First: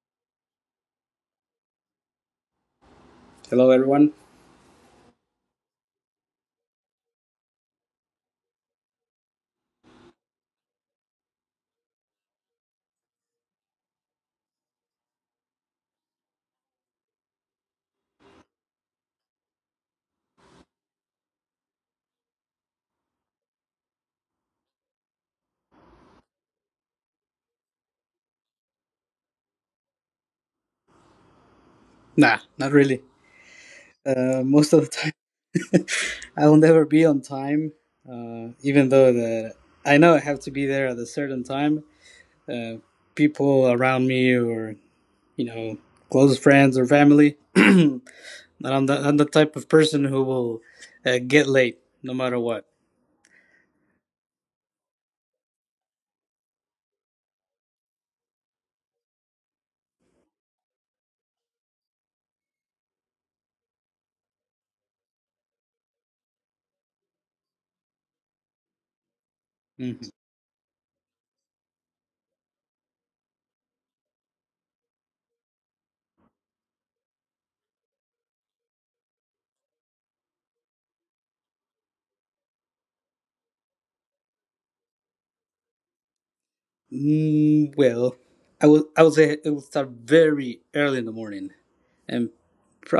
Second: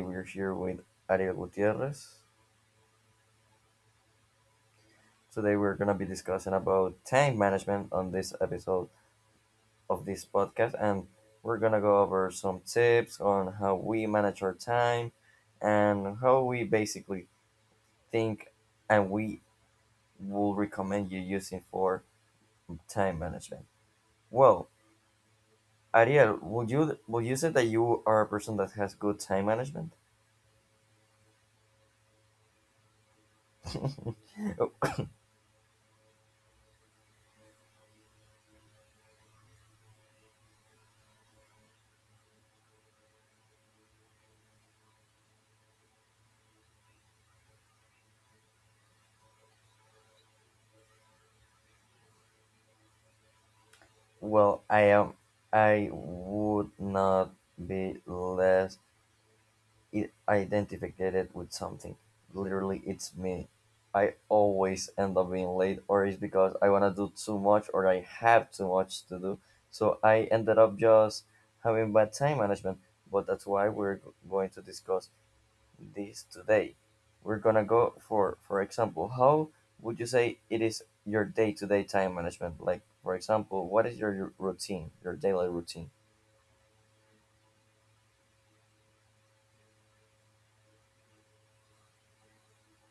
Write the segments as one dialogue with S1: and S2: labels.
S1: we're here with Ariel Gutierrez.
S2: Hello, everyone.
S1: Today we're going to be discussing about time management on this episode of this podcast, and we're going to go over some tips on how we manage our time and how we basically think and we will recommend you using for time management. Well, Ariel, would you say that you are a person that has good time management?
S2: Nah, not really. Most of the time, I will never be on time, even though the I know I have to be there at a certain time. Uh, people around me, or you know, close friends or family, I'm the type of person who will get late no matter what.
S1: Well, I am. I would not be less identified with something. Literally, it's me. I always end up being late, or it's because I want to do too much, or I have too much to do. So
S2: Hmm.
S1: I ended up just having bad time management. But that's why going to discuss this today. We're gonna go for example, how would you say it is your day-to-day time management? Like for example, what is your routine, your daily routine?
S2: Well, I would say it will start very early in the morning and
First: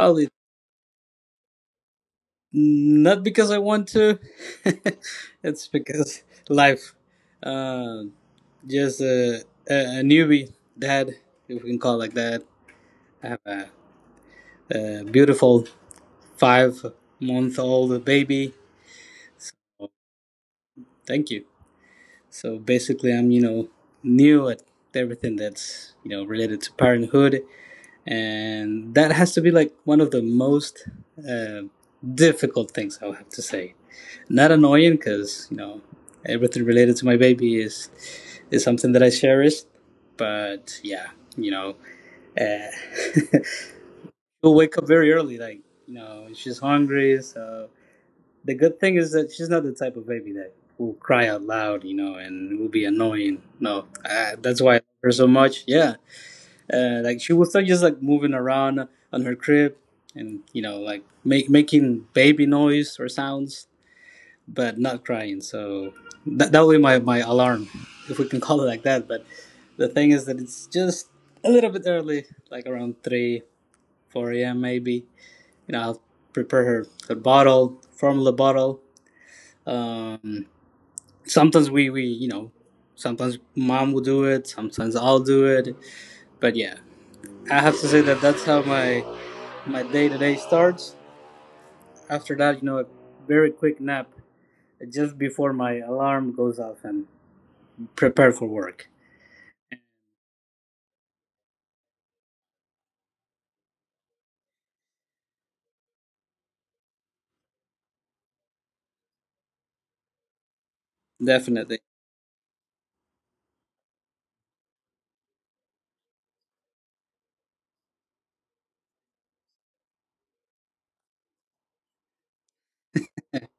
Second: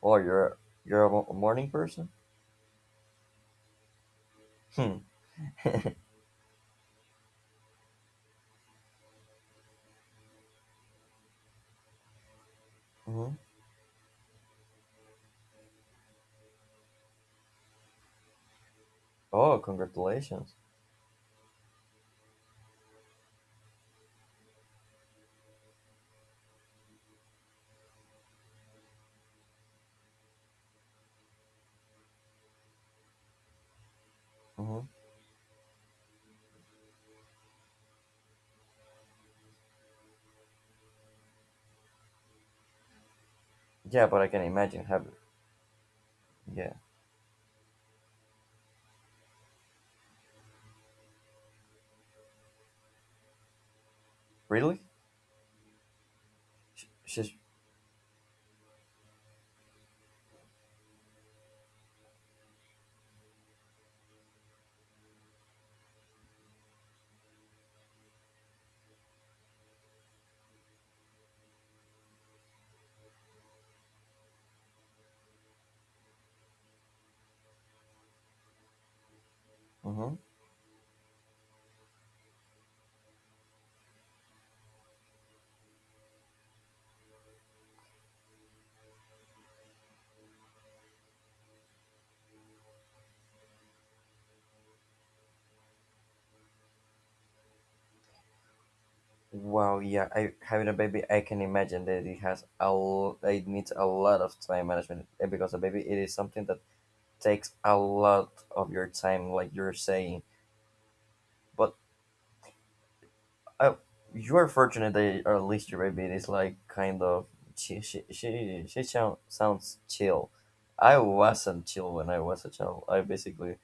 S1: Or oh, you're a morning person?
S2: Not because I want to.
S1: Hmm.
S2: It's because life. Uh, just a, a, a newbie dad, if we can call it like that. I
S1: hmm
S2: have a beautiful 5-month old baby.
S1: Oh, congratulations.
S2: Thank you. So basically, I'm, you know, new at everything that's, you know, related to parenthood. And that has to be like one of the most uh, difficult things, I would have to say, not annoying,
S1: hmm
S2: because you know everything related to my baby is something that I cherish. But yeah, you know, uh,
S1: Yeah, but I can
S2: she'll wake
S1: imagine
S2: up very
S1: having.
S2: early. Like you know, she's
S1: Yeah,
S2: hungry. So the good thing is that she's not the type of baby that will cry out loud, you know, and will be annoying. No, that's why I
S1: really?
S2: love her so much. Yeah, like
S1: She's.
S2: she will start just like moving around on her crib. And you know, like making baby noise or sounds, but not crying. So that would be my alarm, if we can call it like that. But the thing is that it's just a little bit early, like around 3, 4 a.m. maybe. You know, I'll prepare her bottle, formula bottle.
S1: hmm
S2: Um, sometimes we you know, sometimes mom will do it, sometimes I'll do it. But yeah, I have to say that that's how my day to day starts. After that, you know, a very quick nap just before my alarm goes off, and prepare for work.
S1: Wow. Yeah, I having a baby. I can imagine that it has a. It needs a lot of time management, and because a baby, it is something that takes a lot of your time, like you're saying. But
S2: Definitely.
S1: I, you're fortunate that at least your baby is like kind of she sounds chill. I wasn't chill when I was a child. I basically,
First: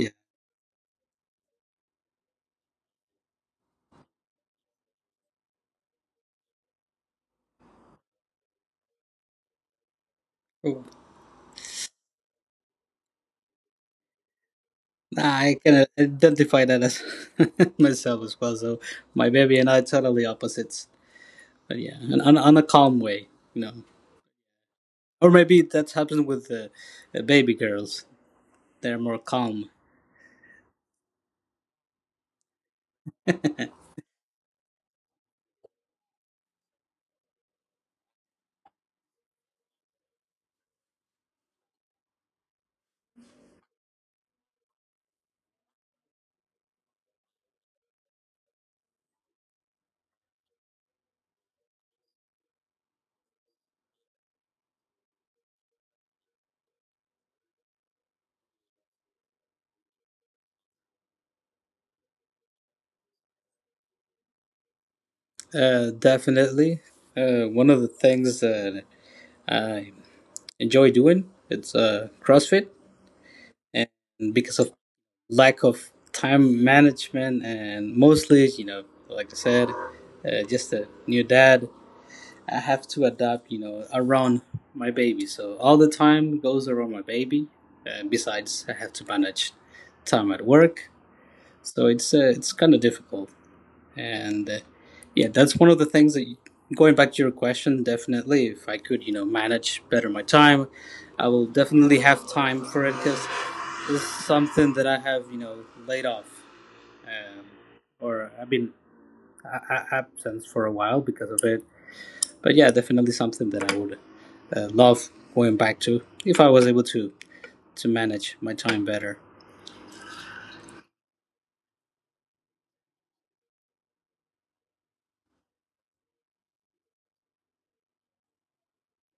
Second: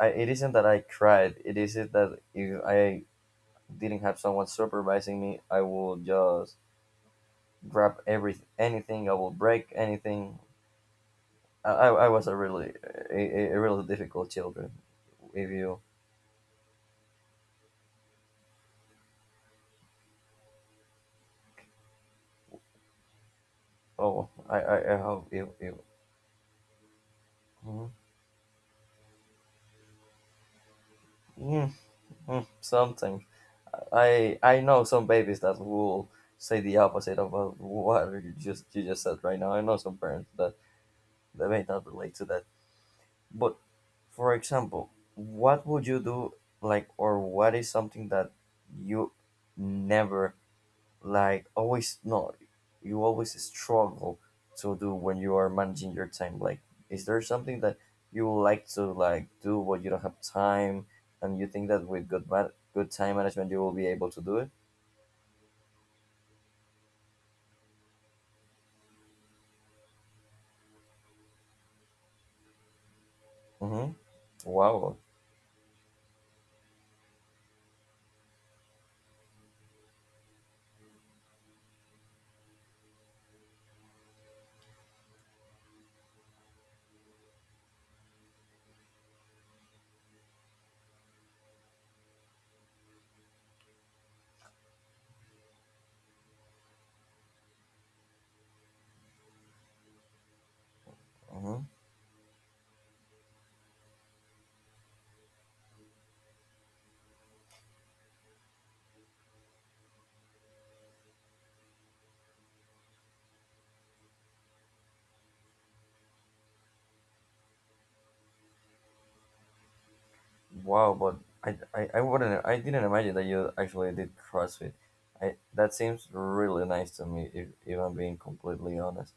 S1: I, it isn't that I cried. It isn't that if I didn't have someone supervising me, I would just grab everything, anything. I will break anything.
S2: Oh.
S1: I was a really a really difficult children. If
S2: I
S1: you
S2: can identify that as myself as well. So my baby and I are totally opposites. But yeah, and on a calm way, you know.
S1: oh, I
S2: Or
S1: hope
S2: maybe
S1: you
S2: that's happened with the baby
S1: Mm,
S2: girls. They're more calm.
S1: mm, mm, something. I know some babies that will say the opposite of what you just said right now. I know some parents that they may not relate to that. But for example, what would you do like, or what is something that you never like always no you always struggle to do when you are managing your time? Like, is there something that you would like to like do but you don't have time, and you think that with good time management you will be able to do it?
S2: Definitely. One of the things that I enjoy doing, it's CrossFit, and
S1: Mm-hmm.
S2: because of
S1: Wow.
S2: lack of time management and mostly, you know, like I said, just a new dad, I have to adapt, you know, around my baby. So all the time goes around my baby. And besides, I have to manage time at work. So it's kind of difficult. And yeah, that's one of the things that, going back to your question, definitely if I could, you know, manage better my time, I will
S1: Mm-hmm.
S2: definitely have time for it, because it's something that I have, you know, laid off, um, or I've been absent for a while because of it. But yeah, definitely something that I would love going back to, if I was able to manage my time better.
S1: Wow. But I wouldn't I didn't imagine that you actually did CrossFit. I, that seems really nice to me, if I'm being completely honest,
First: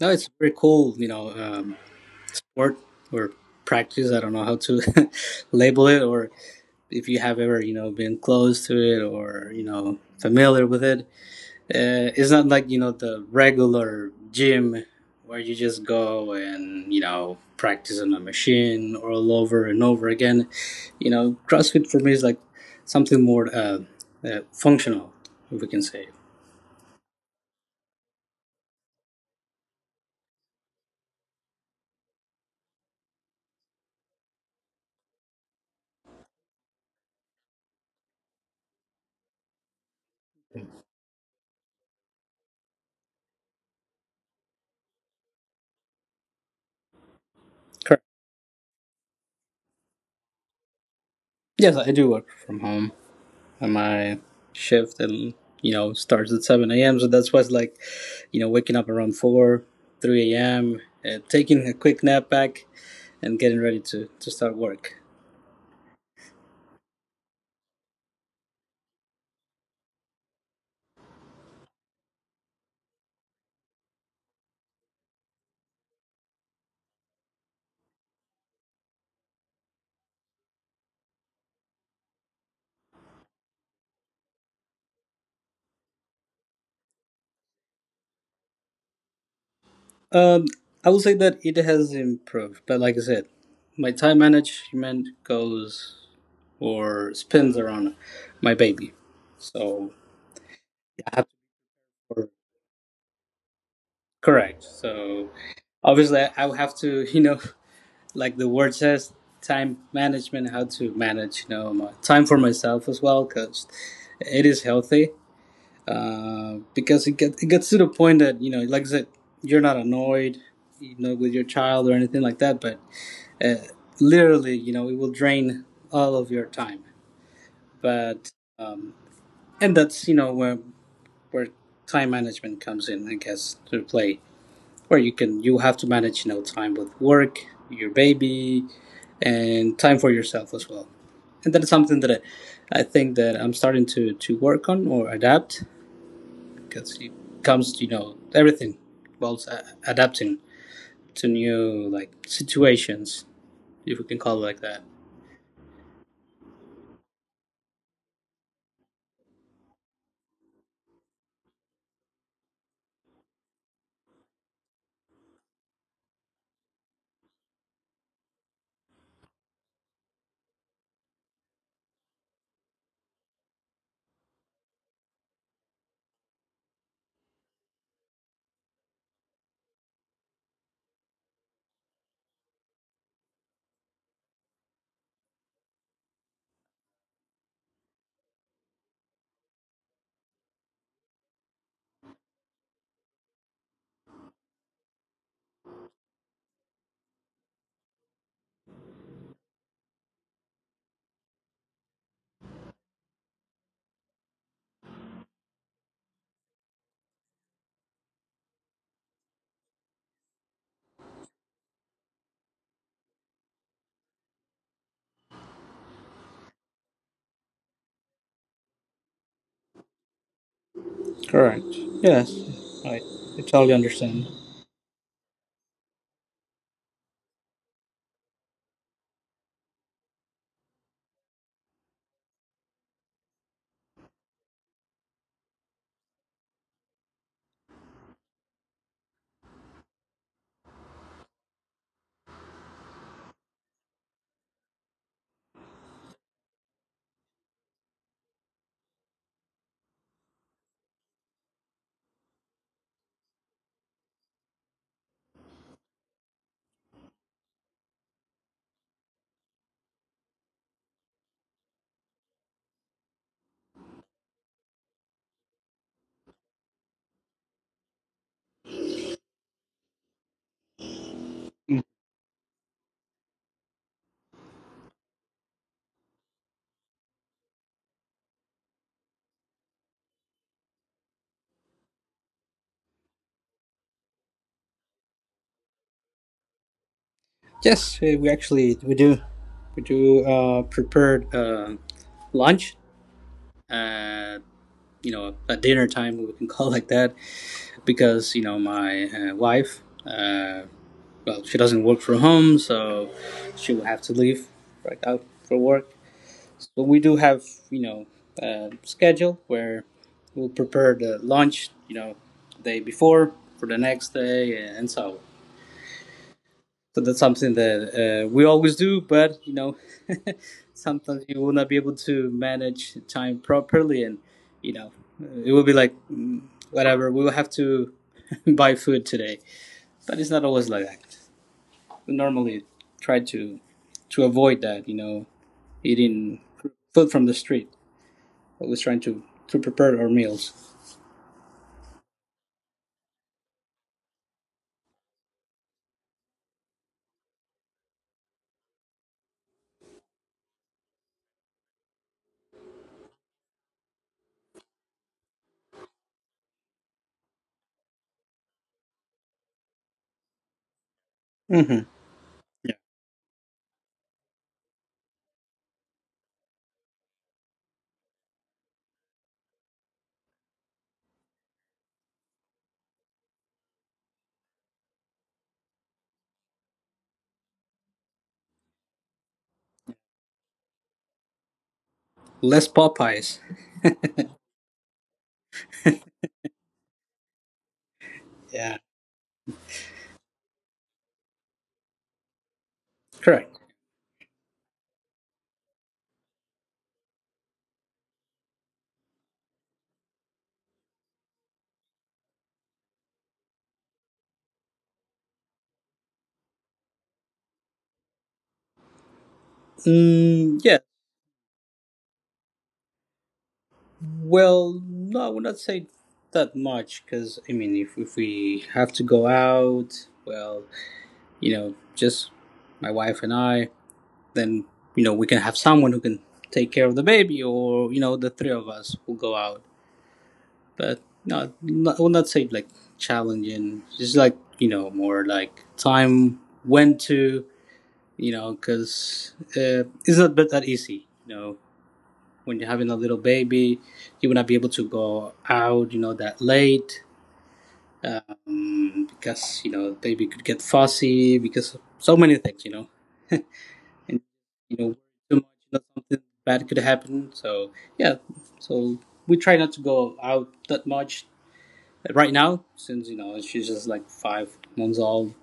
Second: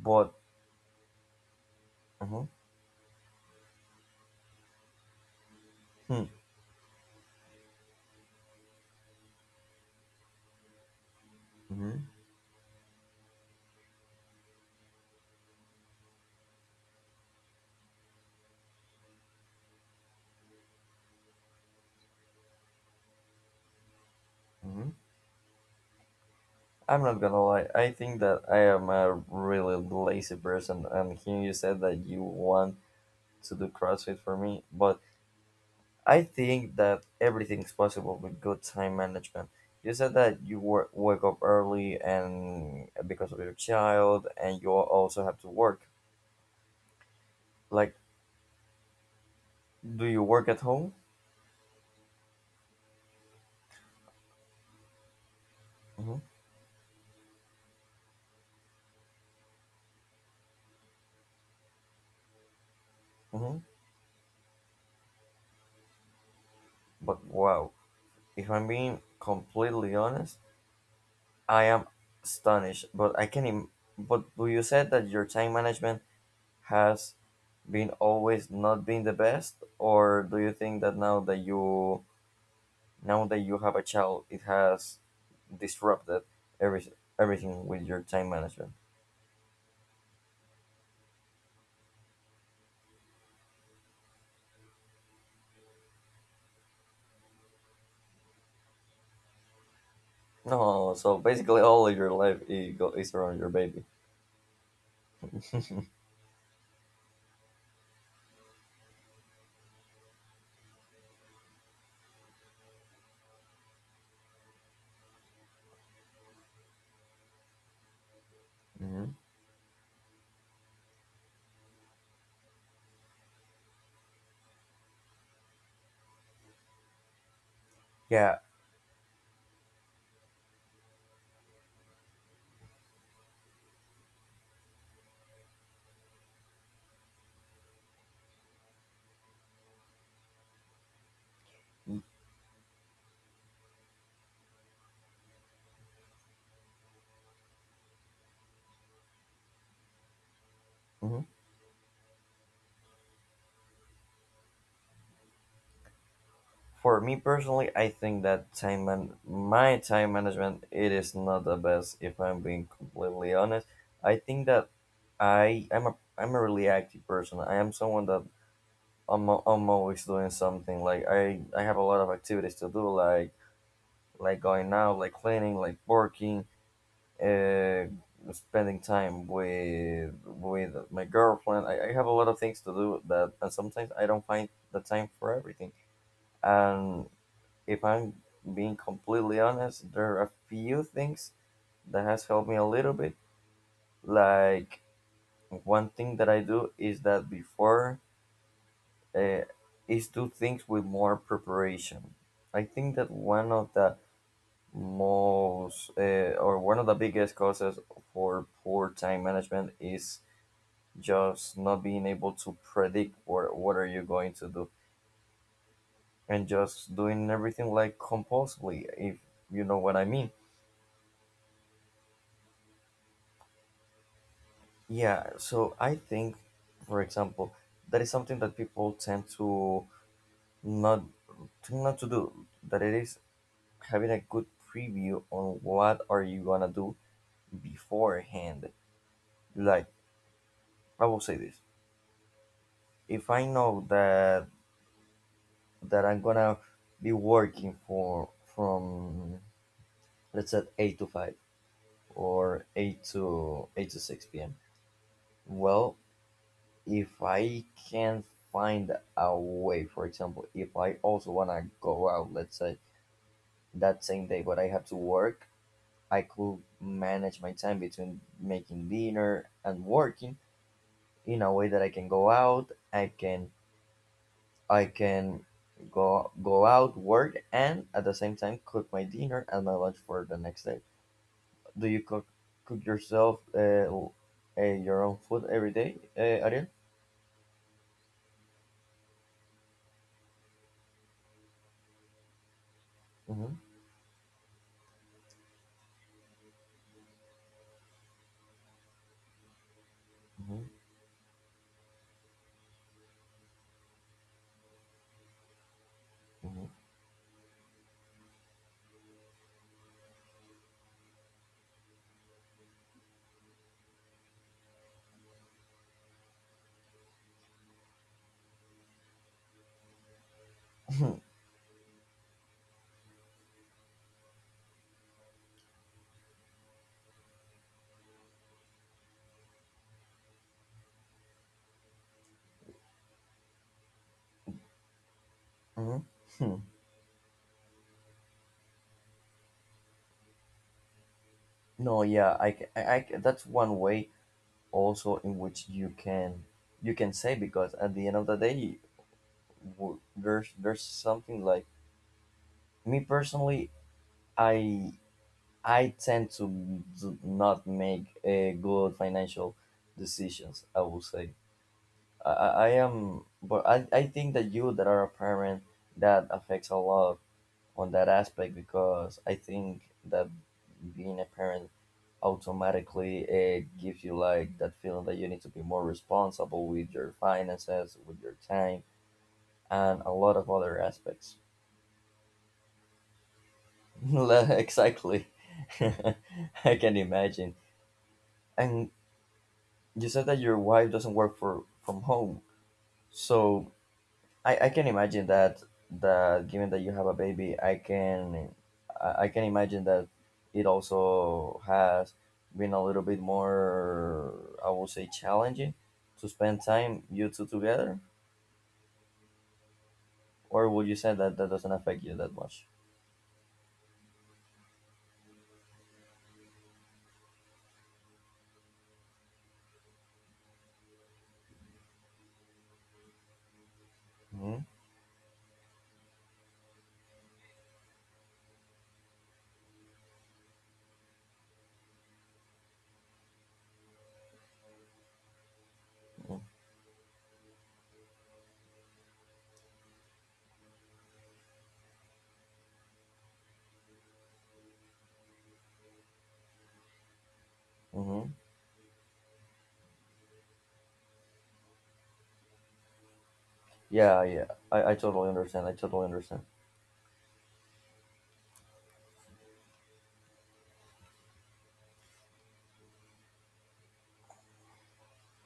S2: No, it's very cool, you know,
S1: mm-hmm.
S2: work or practice. I don't know how to label it, or if you have ever, you know, been close to it or you know familiar with it.
S1: Hmm.
S2: It's not like, you know, the regular gym, where you just go and, you know, practice on a machine all over and over again. You know, crossfit for me is like something more
S1: Hmm.
S2: functional, if we can say.
S1: I'm not gonna lie. I think that I am a really lazy person, and here you said that you want to do CrossFit for me, but I think that everything's possible with good time management. You said that you wake up early and because of your child, and you also have to work. Like,
S2: Correct.
S1: do you work at home?
S2: Yes, I do work from home, and my shift, and you know,
S1: Mm-hmm.
S2: starts at 7 a.m., so that's why it's like, you know, waking up around 4, 3 a.m., taking a quick nap back, and
S1: Mm-hmm.
S2: getting ready to start work.
S1: But wow, if I'm being completely honest, I am astonished. But I can. Im- but do you said that your time management has been always not been the best, or do you think that now that you have a child, it has disrupted every, everything with your time management?
S2: Um, I will say that it has improved, but like I said, my time management goes or spins around my baby. So
S1: No, so
S2: I have
S1: basically all of your
S2: to.
S1: life is around your baby.
S2: Correct. So obviously, I will have to, you know, like the word says, time management, how to manage, you know, my time for myself as well, because it is healthy. Because it gets to the point that, you know, like I said,
S1: Mhm.
S2: you're not annoyed, you know, with your child or anything like that, but uh, literally, you know, it will drain all of your time. But
S1: Yeah.
S2: um, and that's, you know, where time management comes in, I guess, to play. Where you have to manage, you know, time with work, your baby, and time for yourself as well. And that is something that I think that I'm starting to work on or adapt, because it comes to, you know, everything involves adapting
S1: Mhm.
S2: to new like situations, if we can call it like that.
S1: For me personally, I think that my time management it is not the best. If I'm being completely honest, I think that I'm a really active person. I am someone that I'm always doing something like I have a lot of activities to do, like going out, like cleaning, like working, uh, spending time with my girlfriend. I have a lot of things to do that, and sometimes I don't find the time for everything, and if I'm being completely honest there are a few things that has helped me a little bit, like one thing that I do is that before, uh, is do things with more preparation. I think that one of the most or one of the biggest causes for poor time management is just not being able to predict what are you going to do and just doing everything like compulsively, if you know what I mean.
S2: Correct. Yes, I, I totally understand.
S1: Yeah, so I think, for example, that is something that people tend to not tend not to do, that it is having a good preview on what are you gonna do beforehand. Like, I will say this: if I know that I'm gonna be working for from, let's say, eight to five, or eight to six p.m. Well, if I can find a way, for example, if I also wanna go out, let's say that same day, but I have to work. I could manage my time between making dinner and working in a way
S2: Mm.
S1: that I can go out, I can I can go out, work, and at the same time cook my dinner and my lunch for the next day. Do you cook yourself your own food every day, Ariel?
S2: Yes, we do prepared lunch.
S1: Mm-hmm.
S2: Uh, you know, at dinner time, we can call like that, because you know my wife.
S1: Mm-hmm.
S2: Uh, well, she doesn't work from home, so she will have to leave right out for work. So we do have, you know, schedule where we'll prepare the lunch, you know, day before, for the next day, and so on. So that's something that we always do, but you know,
S1: Mm-hmm.
S2: sometimes you will not be able to manage time properly, and you know, it will be like, whatever. We will have to buy food today, but it's not always like that. We normally try to avoid that, you know, eating
S1: Mm-hmm.
S2: food from the street. Always trying to prepare our meals.
S1: No, yeah, I ca- that's one way also in which you can say, because at the end of the day, w- there's something like me personally. I I tend to not make good financial decisions, I would say.
S2: Hmm.
S1: I
S2: Yeah,
S1: am, but I think that you that are a parent, that affects a lot on that aspect because I think that being a parent automatically gives you like that feeling that you need to be more responsible with your finances, with your time, and a lot of other aspects.
S2: less Popeyes.
S1: Exactly, I can imagine.
S2: Yeah,
S1: And you said that your wife doesn't work for from home,
S2: correct.
S1: so I can imagine that that given that you have a baby I can imagine that it also has been a little bit more, I would say, challenging to spend time you two together,
S2: Mm,
S1: or
S2: yeah.
S1: would you say that that doesn't affect you that much?
S2: Well, no, I would not say that much, because I mean, if we have to go out, well, you know, just my wife and I,
S1: Hmm.
S2: then you know we can have someone who can take care of the baby, or you know, the three of us will go out. But no, not, I would not say like challenging. Just like, you know, more like time when to, you know, because it's not that easy. You know, when you're having a little baby, you will not be able to go out, you know, that late,
S1: Hmm.
S2: because you know the baby could get fussy because of so many things, you know.
S1: Yeah,
S2: And
S1: yeah,
S2: you
S1: I
S2: know
S1: totally
S2: too much,
S1: understand, I
S2: you know,
S1: totally
S2: something
S1: understand.
S2: bad could happen. So yeah, so we try not to go out that much right now, since you know she's just like 5 months old,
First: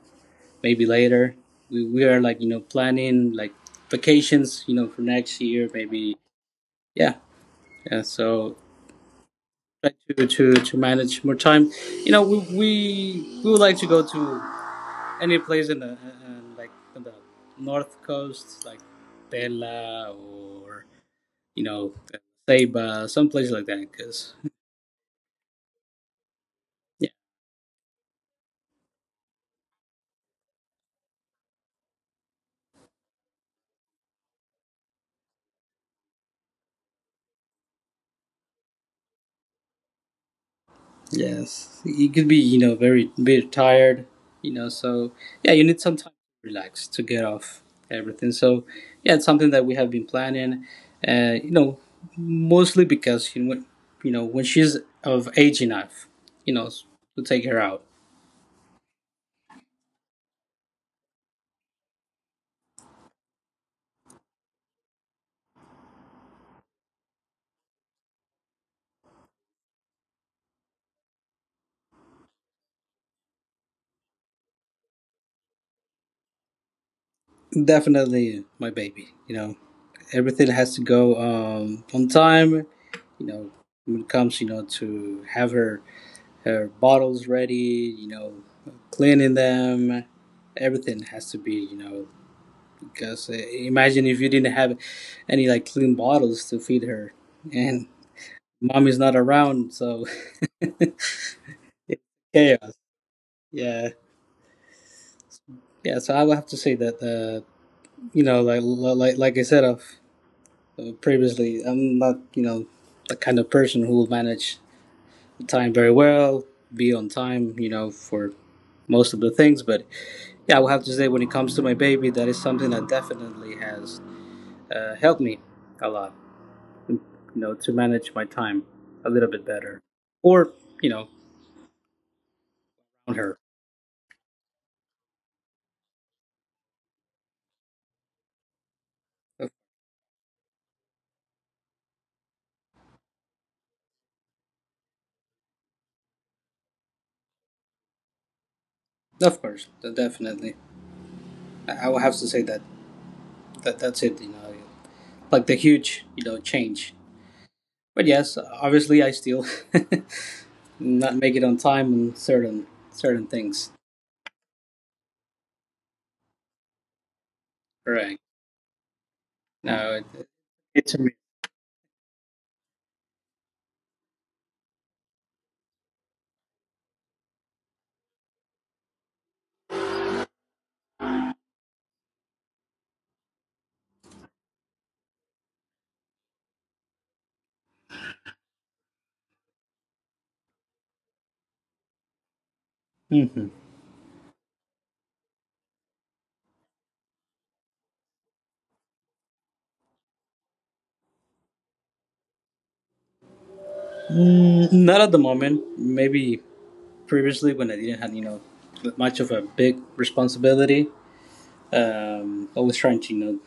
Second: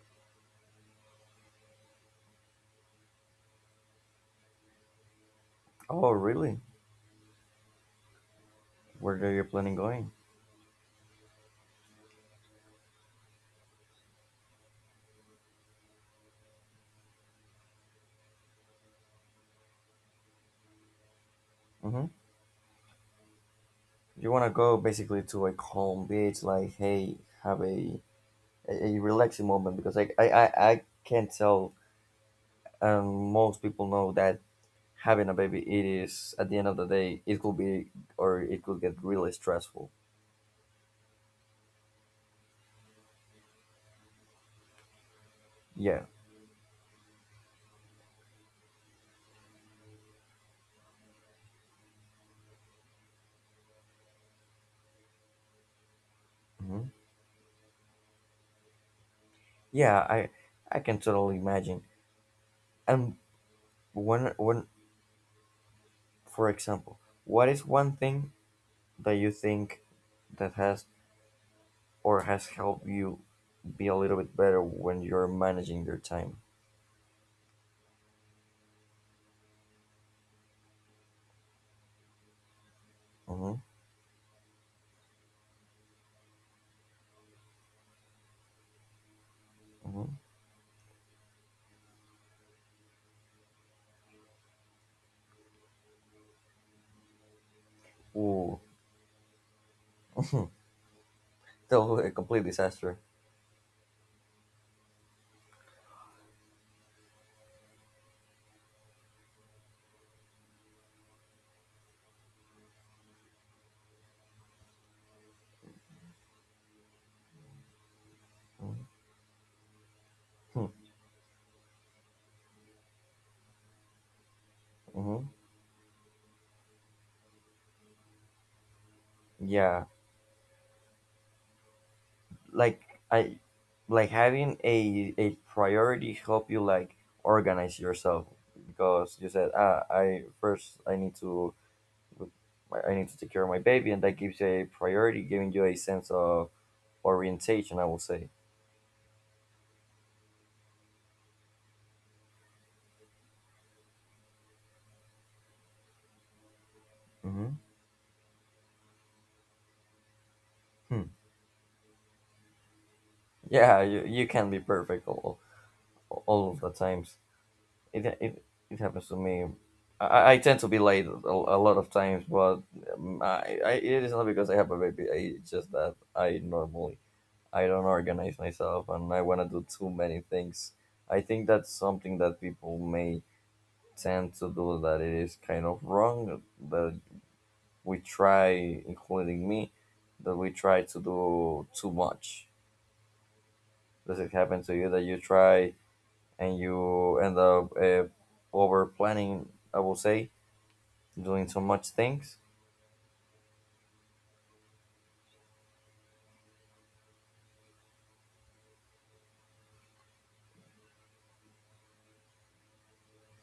S2: maybe later. We are like, you know, planning like vacations, you know, for next year,
S1: Oh
S2: maybe.
S1: really?
S2: Yeah. Yeah, so
S1: Where are you planning
S2: try
S1: going?
S2: to manage more time. You know, we would like to go to any place in the like in the north coast, like Tela, or you know
S1: Hmm.
S2: Ceiba, some place like that.
S1: You
S2: Because
S1: want to go basically to a calm beach, like hey, have a a relaxing moment, because like I can't tell, and most people know that having a baby it is at the end of the day it could be or it could get really stressful.
S2: yes, you could be, you know, very very tired, you know. So yeah, you need some
S1: Yeah.
S2: time to relax, to get off everything. So yeah, it's something that we have been planning, you know, mostly because you know, you know when she's of age enough, you know,
S1: Hmm.
S2: to take her out.
S1: Yeah, I can totally imagine. And when, for example, what is one thing that you think that has or has helped you be a little bit better when you're managing your time?
S2: Definitely my baby. You know, everything has to go, on time. You know,
S1: Mm-hmm.
S2: when it comes, you know, to have her bottles ready, you know, cleaning them.
S1: Mm-hmm.
S2: Everything has to be, you know, because imagine if you didn't have any like clean bottles to feed her, and
S1: Ooh,
S2: mommy's not around, so
S1: still a complete
S2: chaos.
S1: disaster.
S2: Yeah. Yeah, so I would have to say that, you know, like I said of previously, I'm not, you know, the kind of person who will manage time very well, be on time, you know, for most of the things, but yeah, I will have to say, when it comes to my baby, that is something that definitely has helped
S1: Mm-hmm.
S2: me a lot. You know, to manage my time a little bit better,
S1: Yeah,
S2: or you know,
S1: like
S2: on her.
S1: I, like having a priority help you like organize yourself, because you
S2: Of
S1: said ah I first I need to take care of my baby, and that gives you a priority, giving you a sense of orientation, I will say.
S2: of course, definitely. I will have to say that that's it. You know, like the huge, you know, change.
S1: Mm-hmm.
S2: But yes, obviously, I still not make it on time on certain things.
S1: Yeah, you can be perfect all of the times. it
S2: Correct.
S1: it, it happens to me.
S2: No, it.
S1: I tend to be late a lot of times, but I it is not because I have a baby. It's just that I normally I don't organize myself and I want to do too many things. I think that's something that people may tend to do that it is kind of wrong that we try, including me, that we try to do too much.
S2: Mhm.
S1: Does it happen to you that you try and you end up over planning? I will say doing so much things.
S2: Mm, not at the moment. Maybe previously when I didn't have, you know, much of a big responsibility. Always trying to, you know,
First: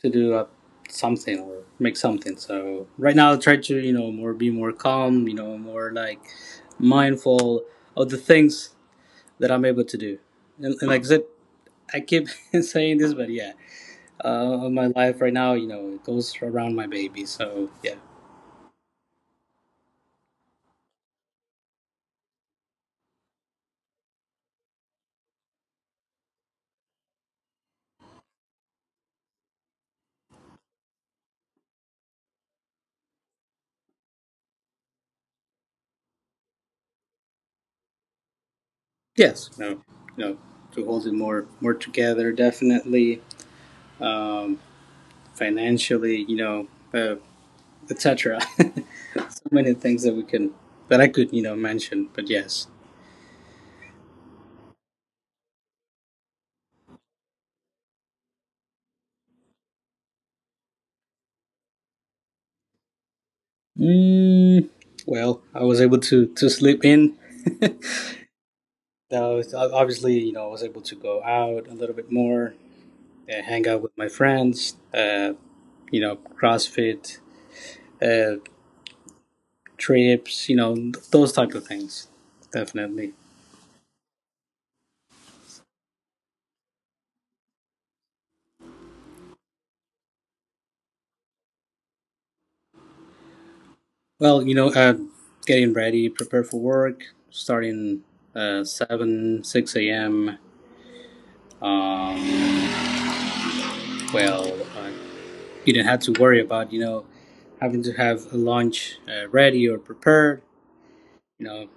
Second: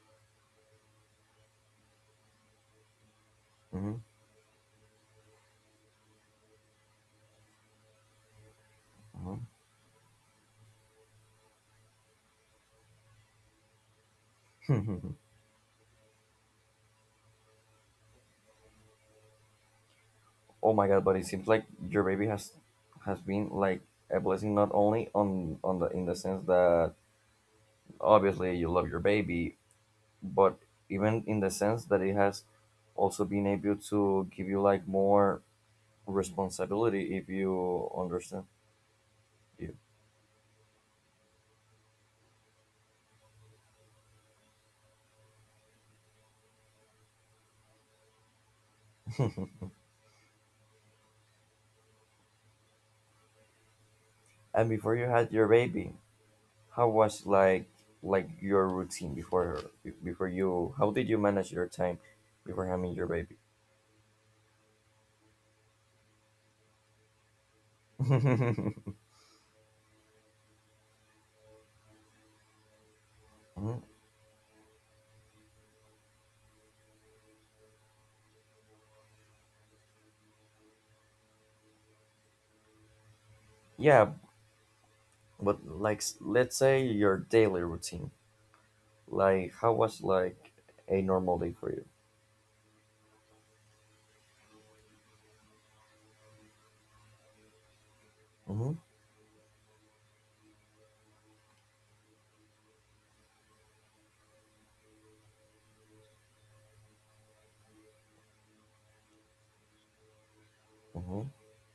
S2: to do something or make something. So right now I try to, you
S1: Hmm.
S2: know, more be more calm. You know, more like mindful of the things
S1: Hmm.
S2: that I'm able to do. And like I said, I keep saying this, but yeah, my life right now, you know, it goes around my baby. So yeah.
S1: Oh my god! But it seems like your baby has been like a blessing, not only on the in the sense that obviously you love your baby, but even in the sense that it has also been able to give you like more responsibility, if you understand
S2: Yes,
S1: you.
S2: no, no, to hold it more, more together, definitely financially, you know, uh, etc. so many things that we can that I could, you know, mention, but yes.
S1: And before you had your baby, how was like your routine before her? Before you? How did you manage your time before having your baby?
S2: Mm, well, I was able to sleep in. Now, obviously, you know, I was able to go out a little bit more, hang out with my friends. You know, CrossFit uh, trips. You know, those type of things. Definitely.
S1: Yeah, but like s- let's say your daily routine. Like how was like a normal day for you?
S2: Well, you know, getting ready, prepare for work, starting
S1: Mm-hmm.
S2: 7 6 a.m. Um, well, uh, you didn't have to worry about you know having to have a lunch ready or prepared,
S1: Mm-hmm.
S2: you know.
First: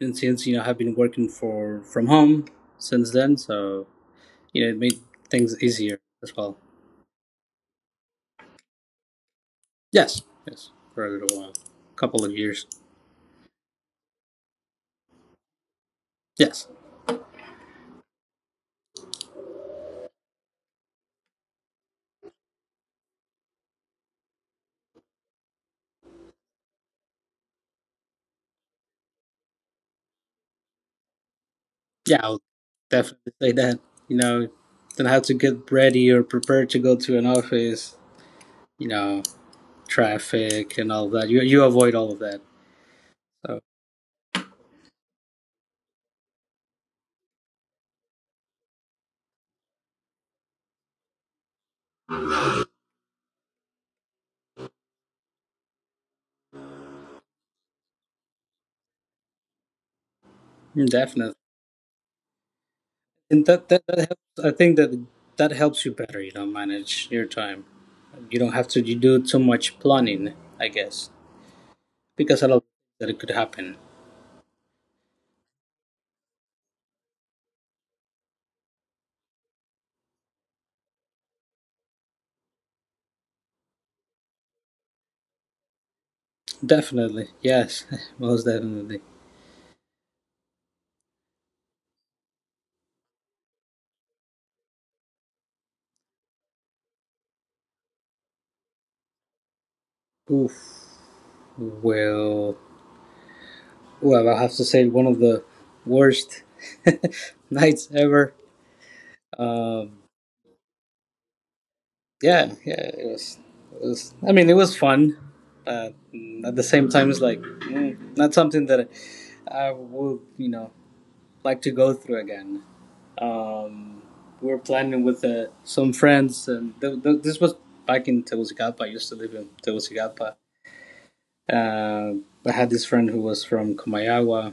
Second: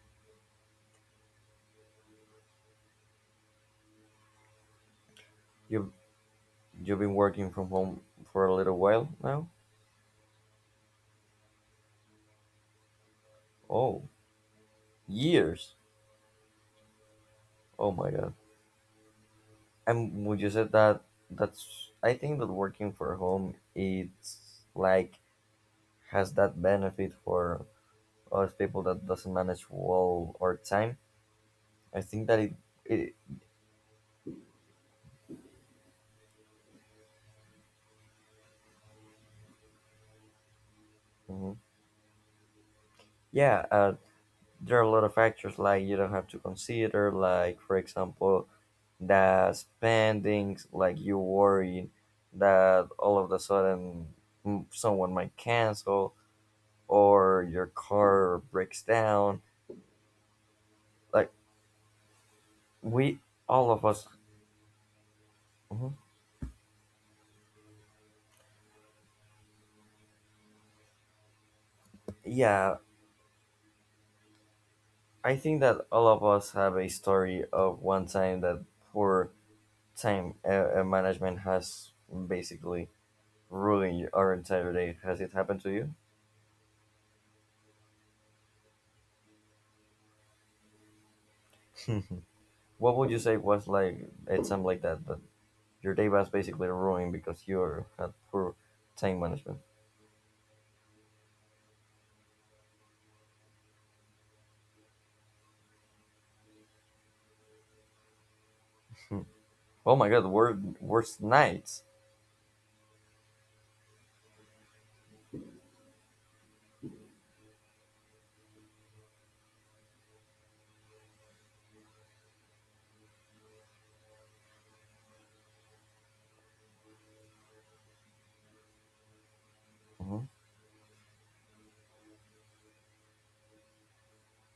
S2: And since you know I've been working for from home since then, so you know it made things
S1: You
S2: easier as well.
S1: you've been working from home for a little while now?
S2: Yes. Yes, for a little while. Couple of years.
S1: Oh, years.
S2: Yes.
S1: Oh my god. And would you say that that's I think that working for home it's like has that benefit for us people that doesn't manage well our time. I
S2: Yeah
S1: think that
S2: I'll
S1: it
S2: definitely say that, you know, didn't have to get ready or prepared to go to an office, you know, traffic and all that. you
S1: mhm.
S2: you avoid all of that. So
S1: Yeah, there are a lot of factors like you don't have to consider, like for example the spendings, like you worry that all of a sudden mm, someone might cancel or your car breaks down, like
S2: definitely.
S1: we
S2: and that
S1: all of
S2: that, that
S1: us.
S2: helps, I think that that helps you
S1: Mhm.
S2: better, you know, manage your time. You don't have to, you do too much planning, I guess, because a lot of
S1: yeah
S2: that it could happen.
S1: I think that all of us have a story of one time that poor time management has basically ruined our entire day. Has it happened to you?
S2: Definitely, yes, most definitely.
S1: What would you say was like? It sounds like that, but your day was basically ruined because you had poor time management.
S2: Oof. Well, well, I have to say one of the worst nights ever.
S1: Hmm. Oh
S2: Um,
S1: my god, worst nights.
S2: yeah, it was. I mean, it was fun. But at the same time, it's like not something that I would, you know, like to go through again. Um, we were planning with some friends, and this was back in Tegucigalpa. I used to live in
S1: Mhm,
S2: Tegucigalpa. Uh, I had this friend who was from Comayagua,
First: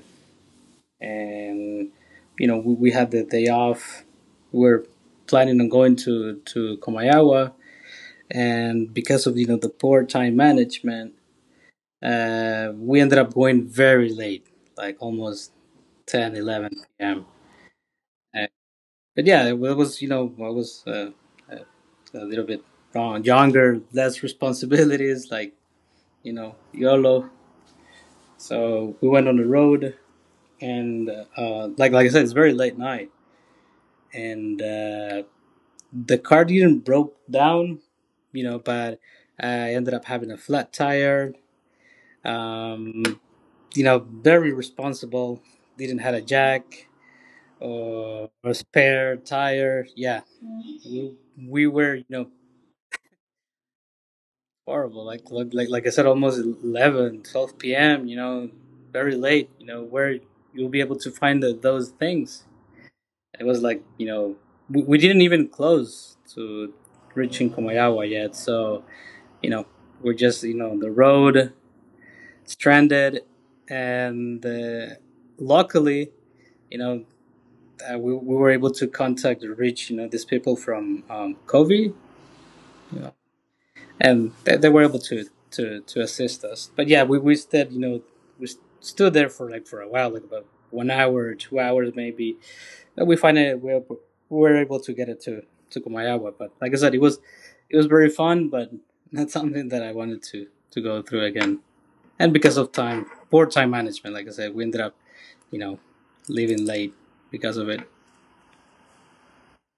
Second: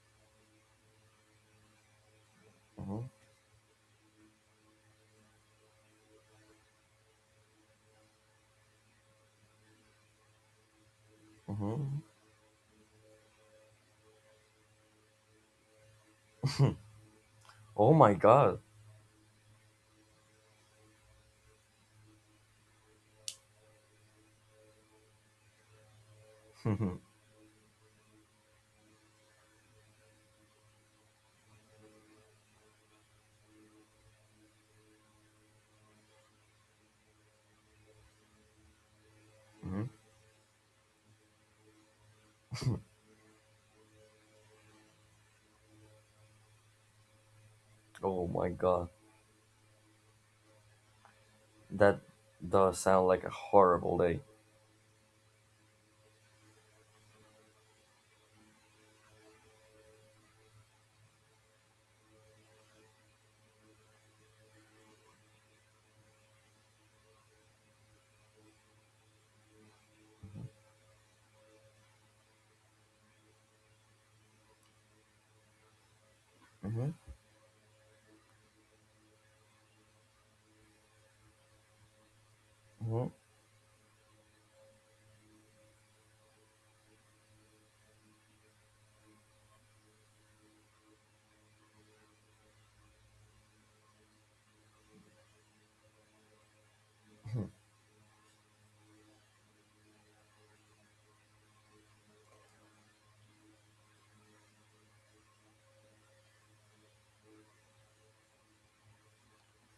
S2: and you know we
S1: mhm,
S2: had the day off. We were planning on going to Comayagua, and because of you know the poor time management,
S1: mhm.
S2: we ended up going very late, like almost 10, 11 p.m.
S1: Oh my
S2: Uh,
S1: god.
S2: but yeah, it was, you know, I was a little bit wrong, younger, less responsibilities, like, you know, YOLO. So we went on the road, and like I said, it's very late night, and the car didn't broke down, you know, but I
S1: Mhm.
S2: ended up having a flat tire. Um, you know, very responsible. Didn't had a jack
S1: Oh
S2: or
S1: my
S2: a
S1: god,
S2: spare tire. Yeah, we, we were
S1: that
S2: you know
S1: does sound like a horrible day.
S2: horrible. Like I said, almost 11, 12 p.m. You know, very late. You know where you'll be able to find those things. It was like, you know, we didn't even close to reaching Comayagua yet. So you know we're just you know the road stranded, and luckily, you
S1: Mhm,
S2: know, we were able to contact reach, you know, these people from Covey,
S1: mhm.
S2: and they were able to to assist us. But yeah, we stood, you know, we stood there for like for a while, like about 1 hour, 2 hours maybe. But we were able to get it to Kumayawa. But like I said, it was very fun, but not something that I wanted to go through again. And because of time, poor time management, like I said, we ended up, you know, leaving late because of it.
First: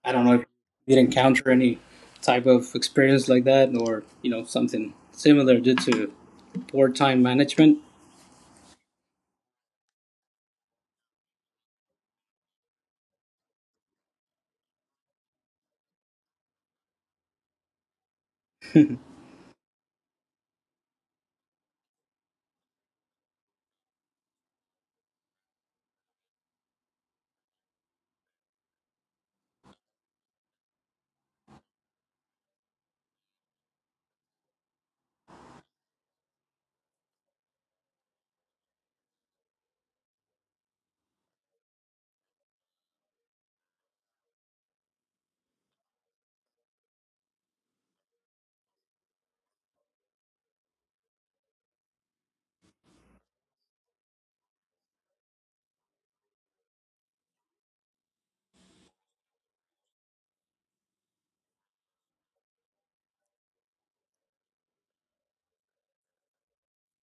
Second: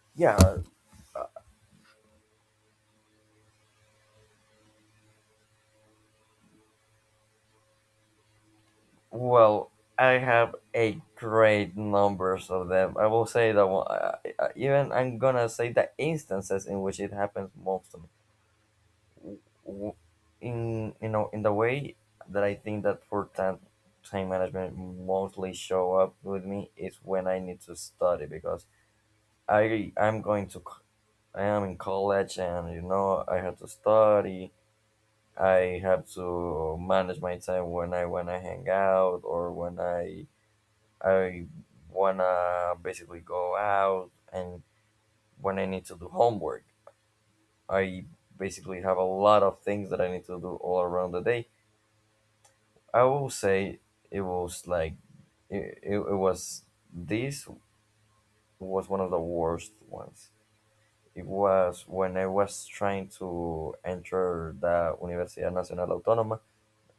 S2: I don't know if
S1: yeah,
S2: you did encounter any type of experience like that, or you know something similar due to or time management.
S1: well, I have a great numbers of them. I will say that even I'm gonna say the instances in which it happens most w- in you know in the way that I think that for time management mostly show up with me is when I need to study because I'm going to I am in college, and you know I have to study. I have to manage my time when I wanna hang out or when I wanna basically go out and when I need to do homework. I basically have a lot of things that I need to do all around the day. I will say it was like it was this was one of the worst ones. It was when I was trying to enter the Universidad Nacional Autónoma.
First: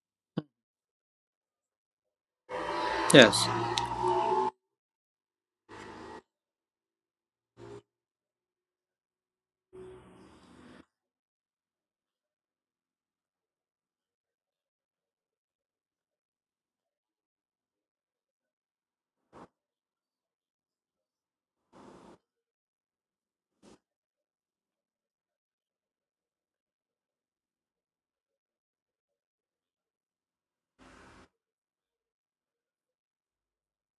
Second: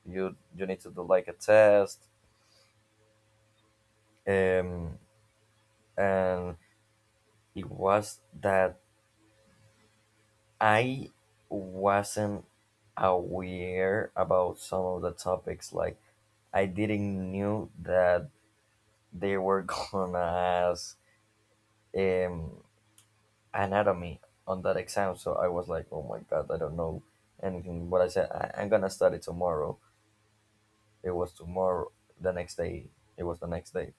S1: You need to do like a test,
S2: Yes.
S1: um, and it was that I wasn't aware about some of the topics. Like I didn't knew that they were gonna ask. Um, Anatomy on that exam. So I was like, oh my god, I don't know anything. But I said, I'm gonna study tomorrow. It was tomorrow. The next day, it was the next day.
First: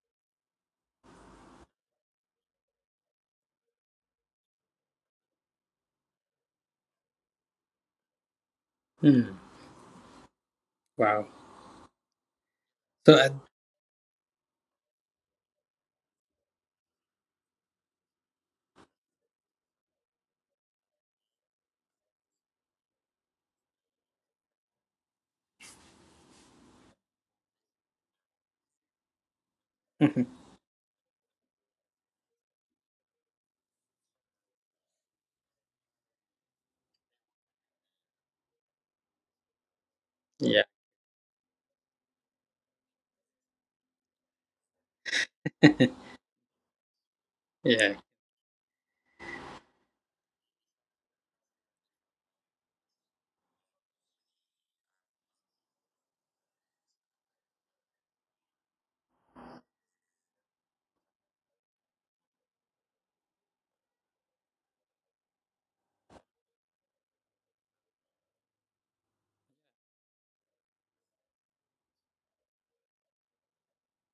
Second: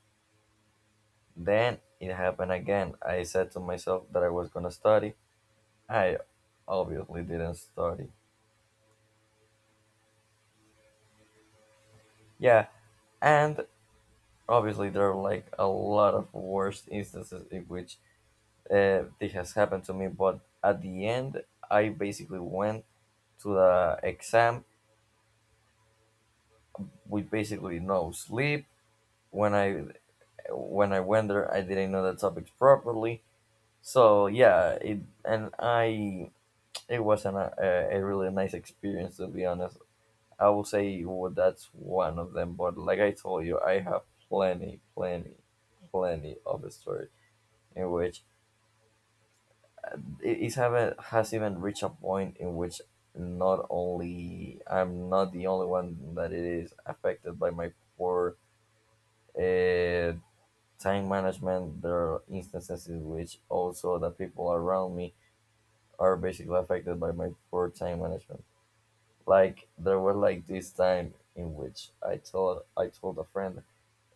S1: Then it happened again. I said to myself that I was gonna study. I obviously didn't study.
S2: Hmm. Wow.
S1: Yeah,
S2: So
S1: and obviously there are like a lot of worst instances in which this has happened to me. But at the end, I basically went to the exam with basically no sleep when I when I went there, I didn't know the topics properly. So yeah, it and I it was an, a really nice experience to be honest. I will
S2: yeah,
S1: say well, that's one of them, but like I told you, I have plenty, plenty, plenty of stories in
S2: yeah,
S1: which it is haven't has even reached a point in which not only I'm not the only one that it is affected by my poor uh, time management. There are instances in which also the people around me are basically affected by my poor time management. Like there was like this time in which I told a friend,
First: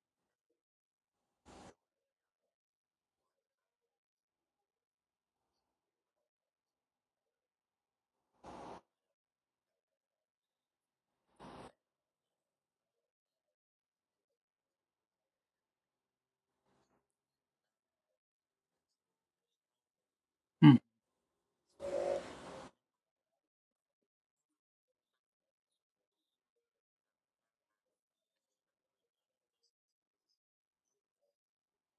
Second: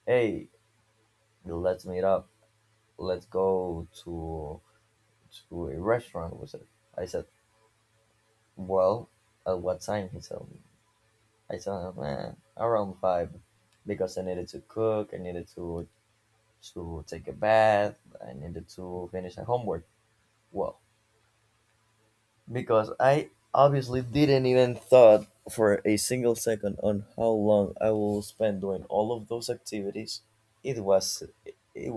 S1: "Hey, let's meet up. Let's go to a restaurant." Was it? I said, "Well, at what time?" He told me. I told him, "Man, around five, because I needed to cook. I needed to take a bath. I needed to finish my homework."
S2: Hmm.
S1: Well, because I obviously didn't even thought for a single second on how long I will spend doing all of those activities. It was it,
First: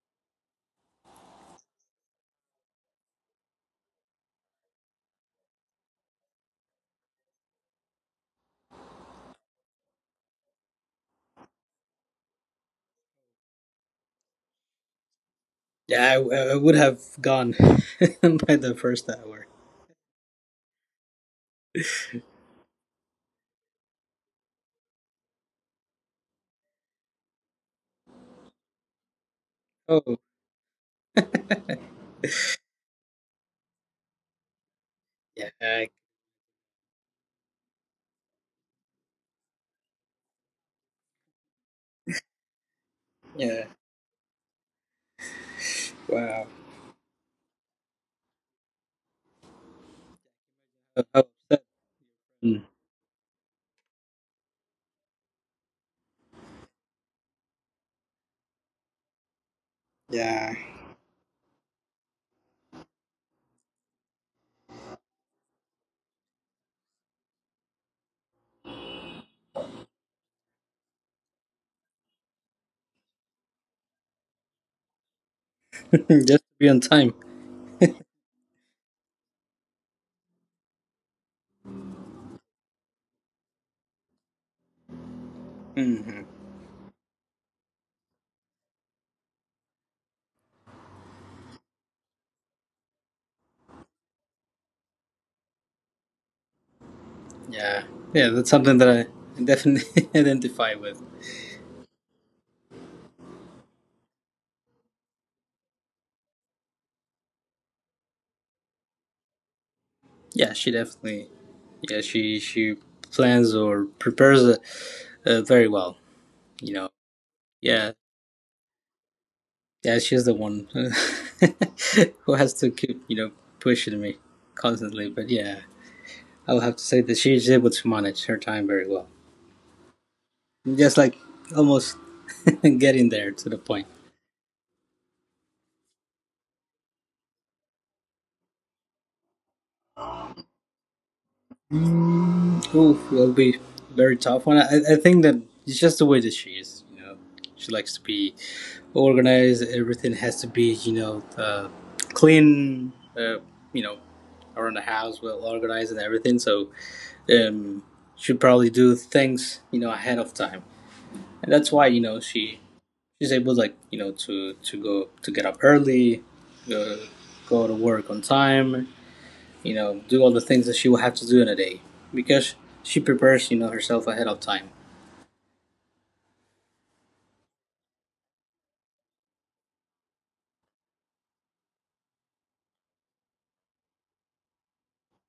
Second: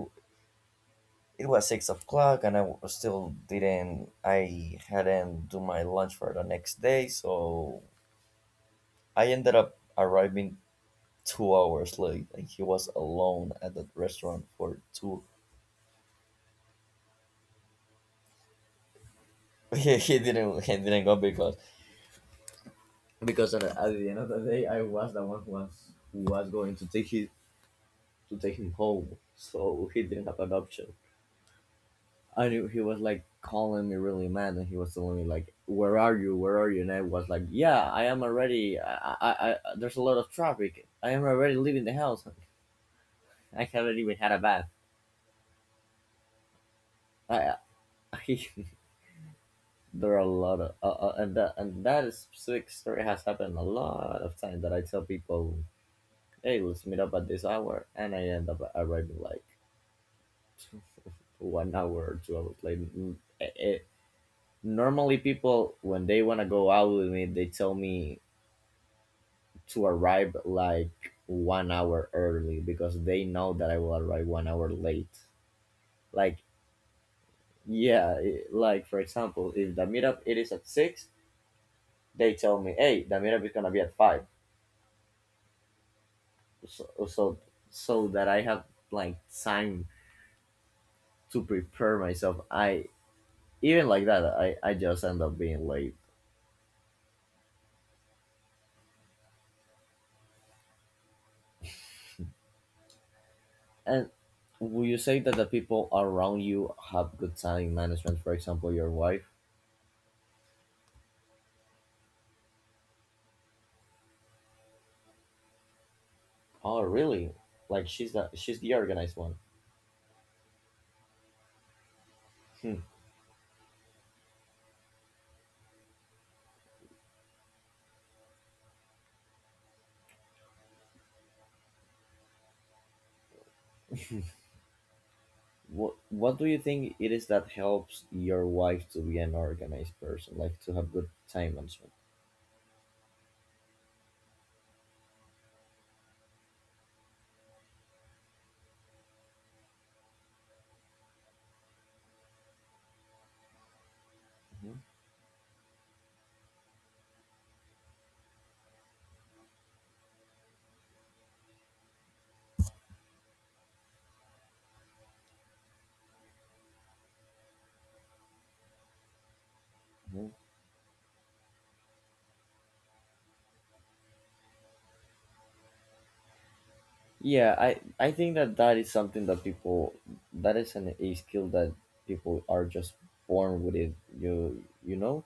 S1: it was 6 o'clock, and I still didn't. I hadn't do my lunch for the next day, so I ended up arriving 2 hours late, and he was alone at the restaurant for two.
S2: yeah. I would have gone by the first hour.
S1: He didn't he didn't go because at the end of the day I was the one who was going to take his to take him home, so he
S2: Oh
S1: didn't have an option. I knew he was like calling me really mad, and he was telling me
S2: yeah,
S1: like, "Where are you? Where are you?" And I was like, "Yeah, I am already. I there's a lot of traffic. I am already leaving the house. I
S2: yeah.
S1: haven't even had a bath.
S2: Wow.
S1: I, I there are a lot of
S2: I was upset.
S1: and that
S2: Hmm.
S1: specific story has happened a lot of times that I tell people, "Hey, let's meet up at this hour," and I end up arriving like
S2: Yeah,
S1: 1 hour or 2 hours late. It, it, normally people when they want to go out with me they tell me to arrive like 1 hour early because they know that I will arrive 1 hour late. Like
S2: just to be on time.
S1: yeah like for example if the meetup it is at six, they tell me hey the meetup is gonna be at five,
S2: Hmm.
S1: so, so that I have like time to prepare myself. I even like that I just end up being late.
S2: Yeah, yeah. That's something that I definitely identify with.
S1: And would you say that the people around you have good time management? For example, your wife.
S2: Yeah, she definitely. Yeah, she plans or prepares very well. You
S1: Oh,
S2: know.
S1: really? Like
S2: Yeah,
S1: she's the organized one.
S2: yeah, she's the one who has to
S1: Hmm.
S2: keep, you know, pushing me constantly. But yeah, I'll have to say that she's able to manage her time very well. Just like almost getting there to the point.
S1: What do you think it is that helps your wife to be an organized person, like to have good time management?
S2: Ooh, it'll be very tough one. I think that it's just the way that she is. You know, she likes to be organized. Everything has to be, you know, clean. You know, around the
S1: Mhm,
S2: house, well organized and everything. So um, should probably do things, you know, ahead of time, and that's why you know she's able, like, you know, to go to get up early, go to work on time, you know, do
S1: mhm.
S2: all the things that she will have to do in a day, because she prepares you know herself ahead of time.
S1: Yeah, I think that that is something that people that is an a skill that people are just born with it. You know,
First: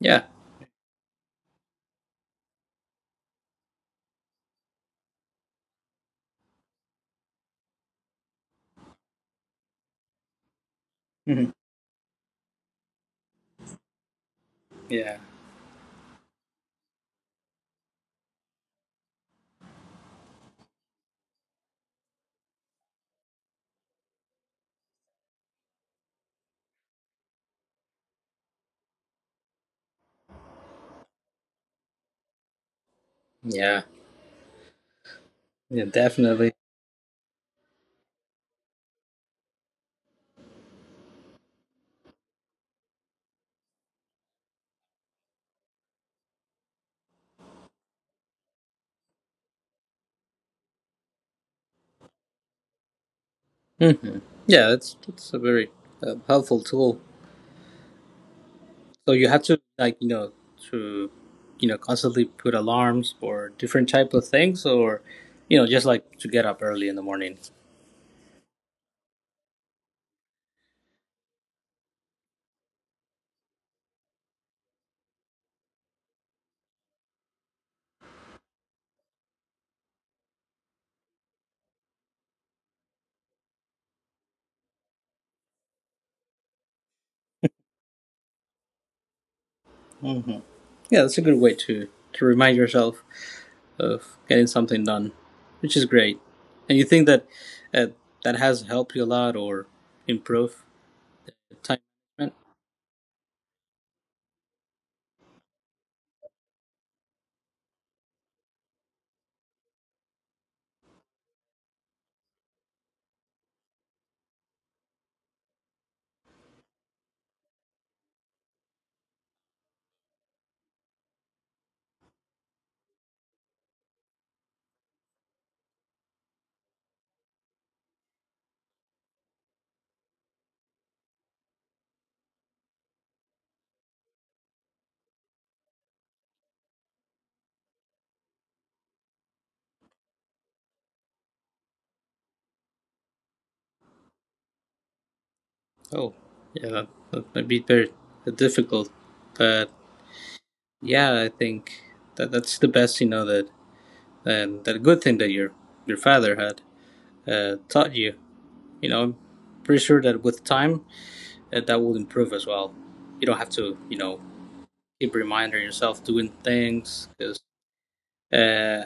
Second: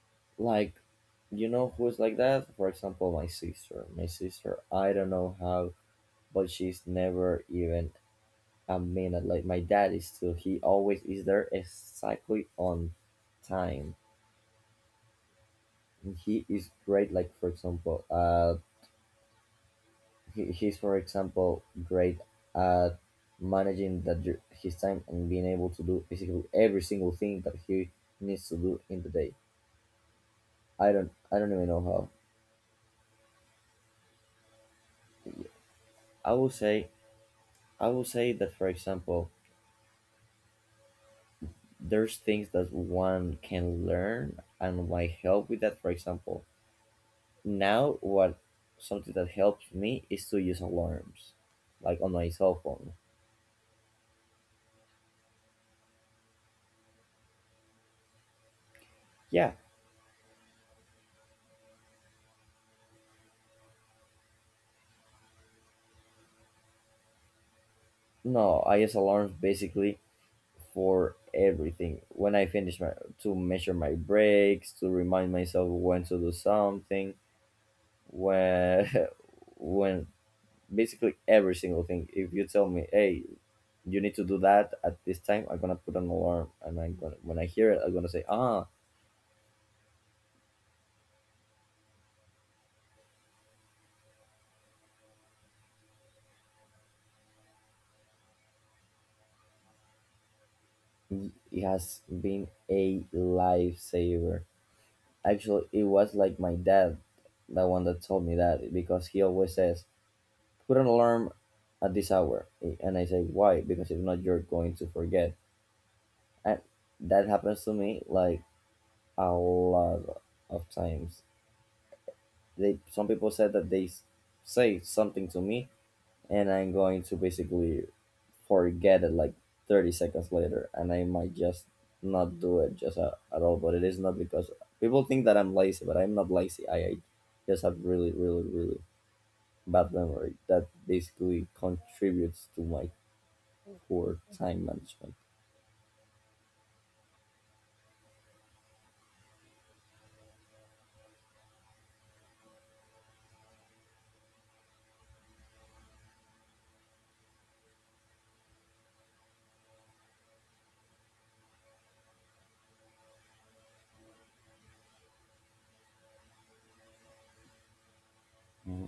S2: Yeah,
S1: like you know who's like that? For example my sister I don't know how but she's never even a minute like my dad is too. He always is
S2: hmm,
S1: there exactly on time.
S2: yeah,
S1: And he is great. Like for example he's for example great at managing that his time and being able to do basically every single thing that he needs to do in the day. I don't I don't even know how.
S2: yeah, yeah,
S1: I will
S2: definitely.
S1: say I will say that for example there's things that one can learn and might help with that. For example, now what something that helps me is to use alarms, like on my cell phone.
S2: Hmm. Yeah, that's a very helpful tool. So you have
S1: Yeah,
S2: to like you know to you know constantly put alarms or different type of things, or you know just like to get up early in the morning.
S1: no, I use alarms basically for everything. When I finish my to measure my breaks, to remind myself when to do something, when when basically every single thing. If you tell me, hey, you need to do that at this time, I'm gonna put an alarm, and I'm gonna when I hear it, I'm gonna say, ah,
S2: Yeah, that's a good way to remind yourself of getting something done, which is great. And you think that uh, that has helped you a lot, or improve
S1: it
S2: time
S1: has
S2: management?
S1: been a lifesaver. Actually, it was like my dad, the one that told me that because he always says, put an alarm at this hour, and I say why? Because if not, you're going to forget, and that happens to me like a lot of times. They some people said that they say something to me and I'm going to basically forget it like 30 seconds later, and I might just not do it just at all. But it is not because people think that I'm lazy, but I'm not lazy. I just have really really really bad memory that basically contributes to my poor time management.
S2: Oh, yeah, that might be very difficult, but yeah, I think that that's the best, you know, that, and that good thing that your father had taught you. You know, I'm pretty sure that with time that will improve as well. You don't have to, you know, keep reminding yourself doing things because
S1: Mhm.
S2: uh,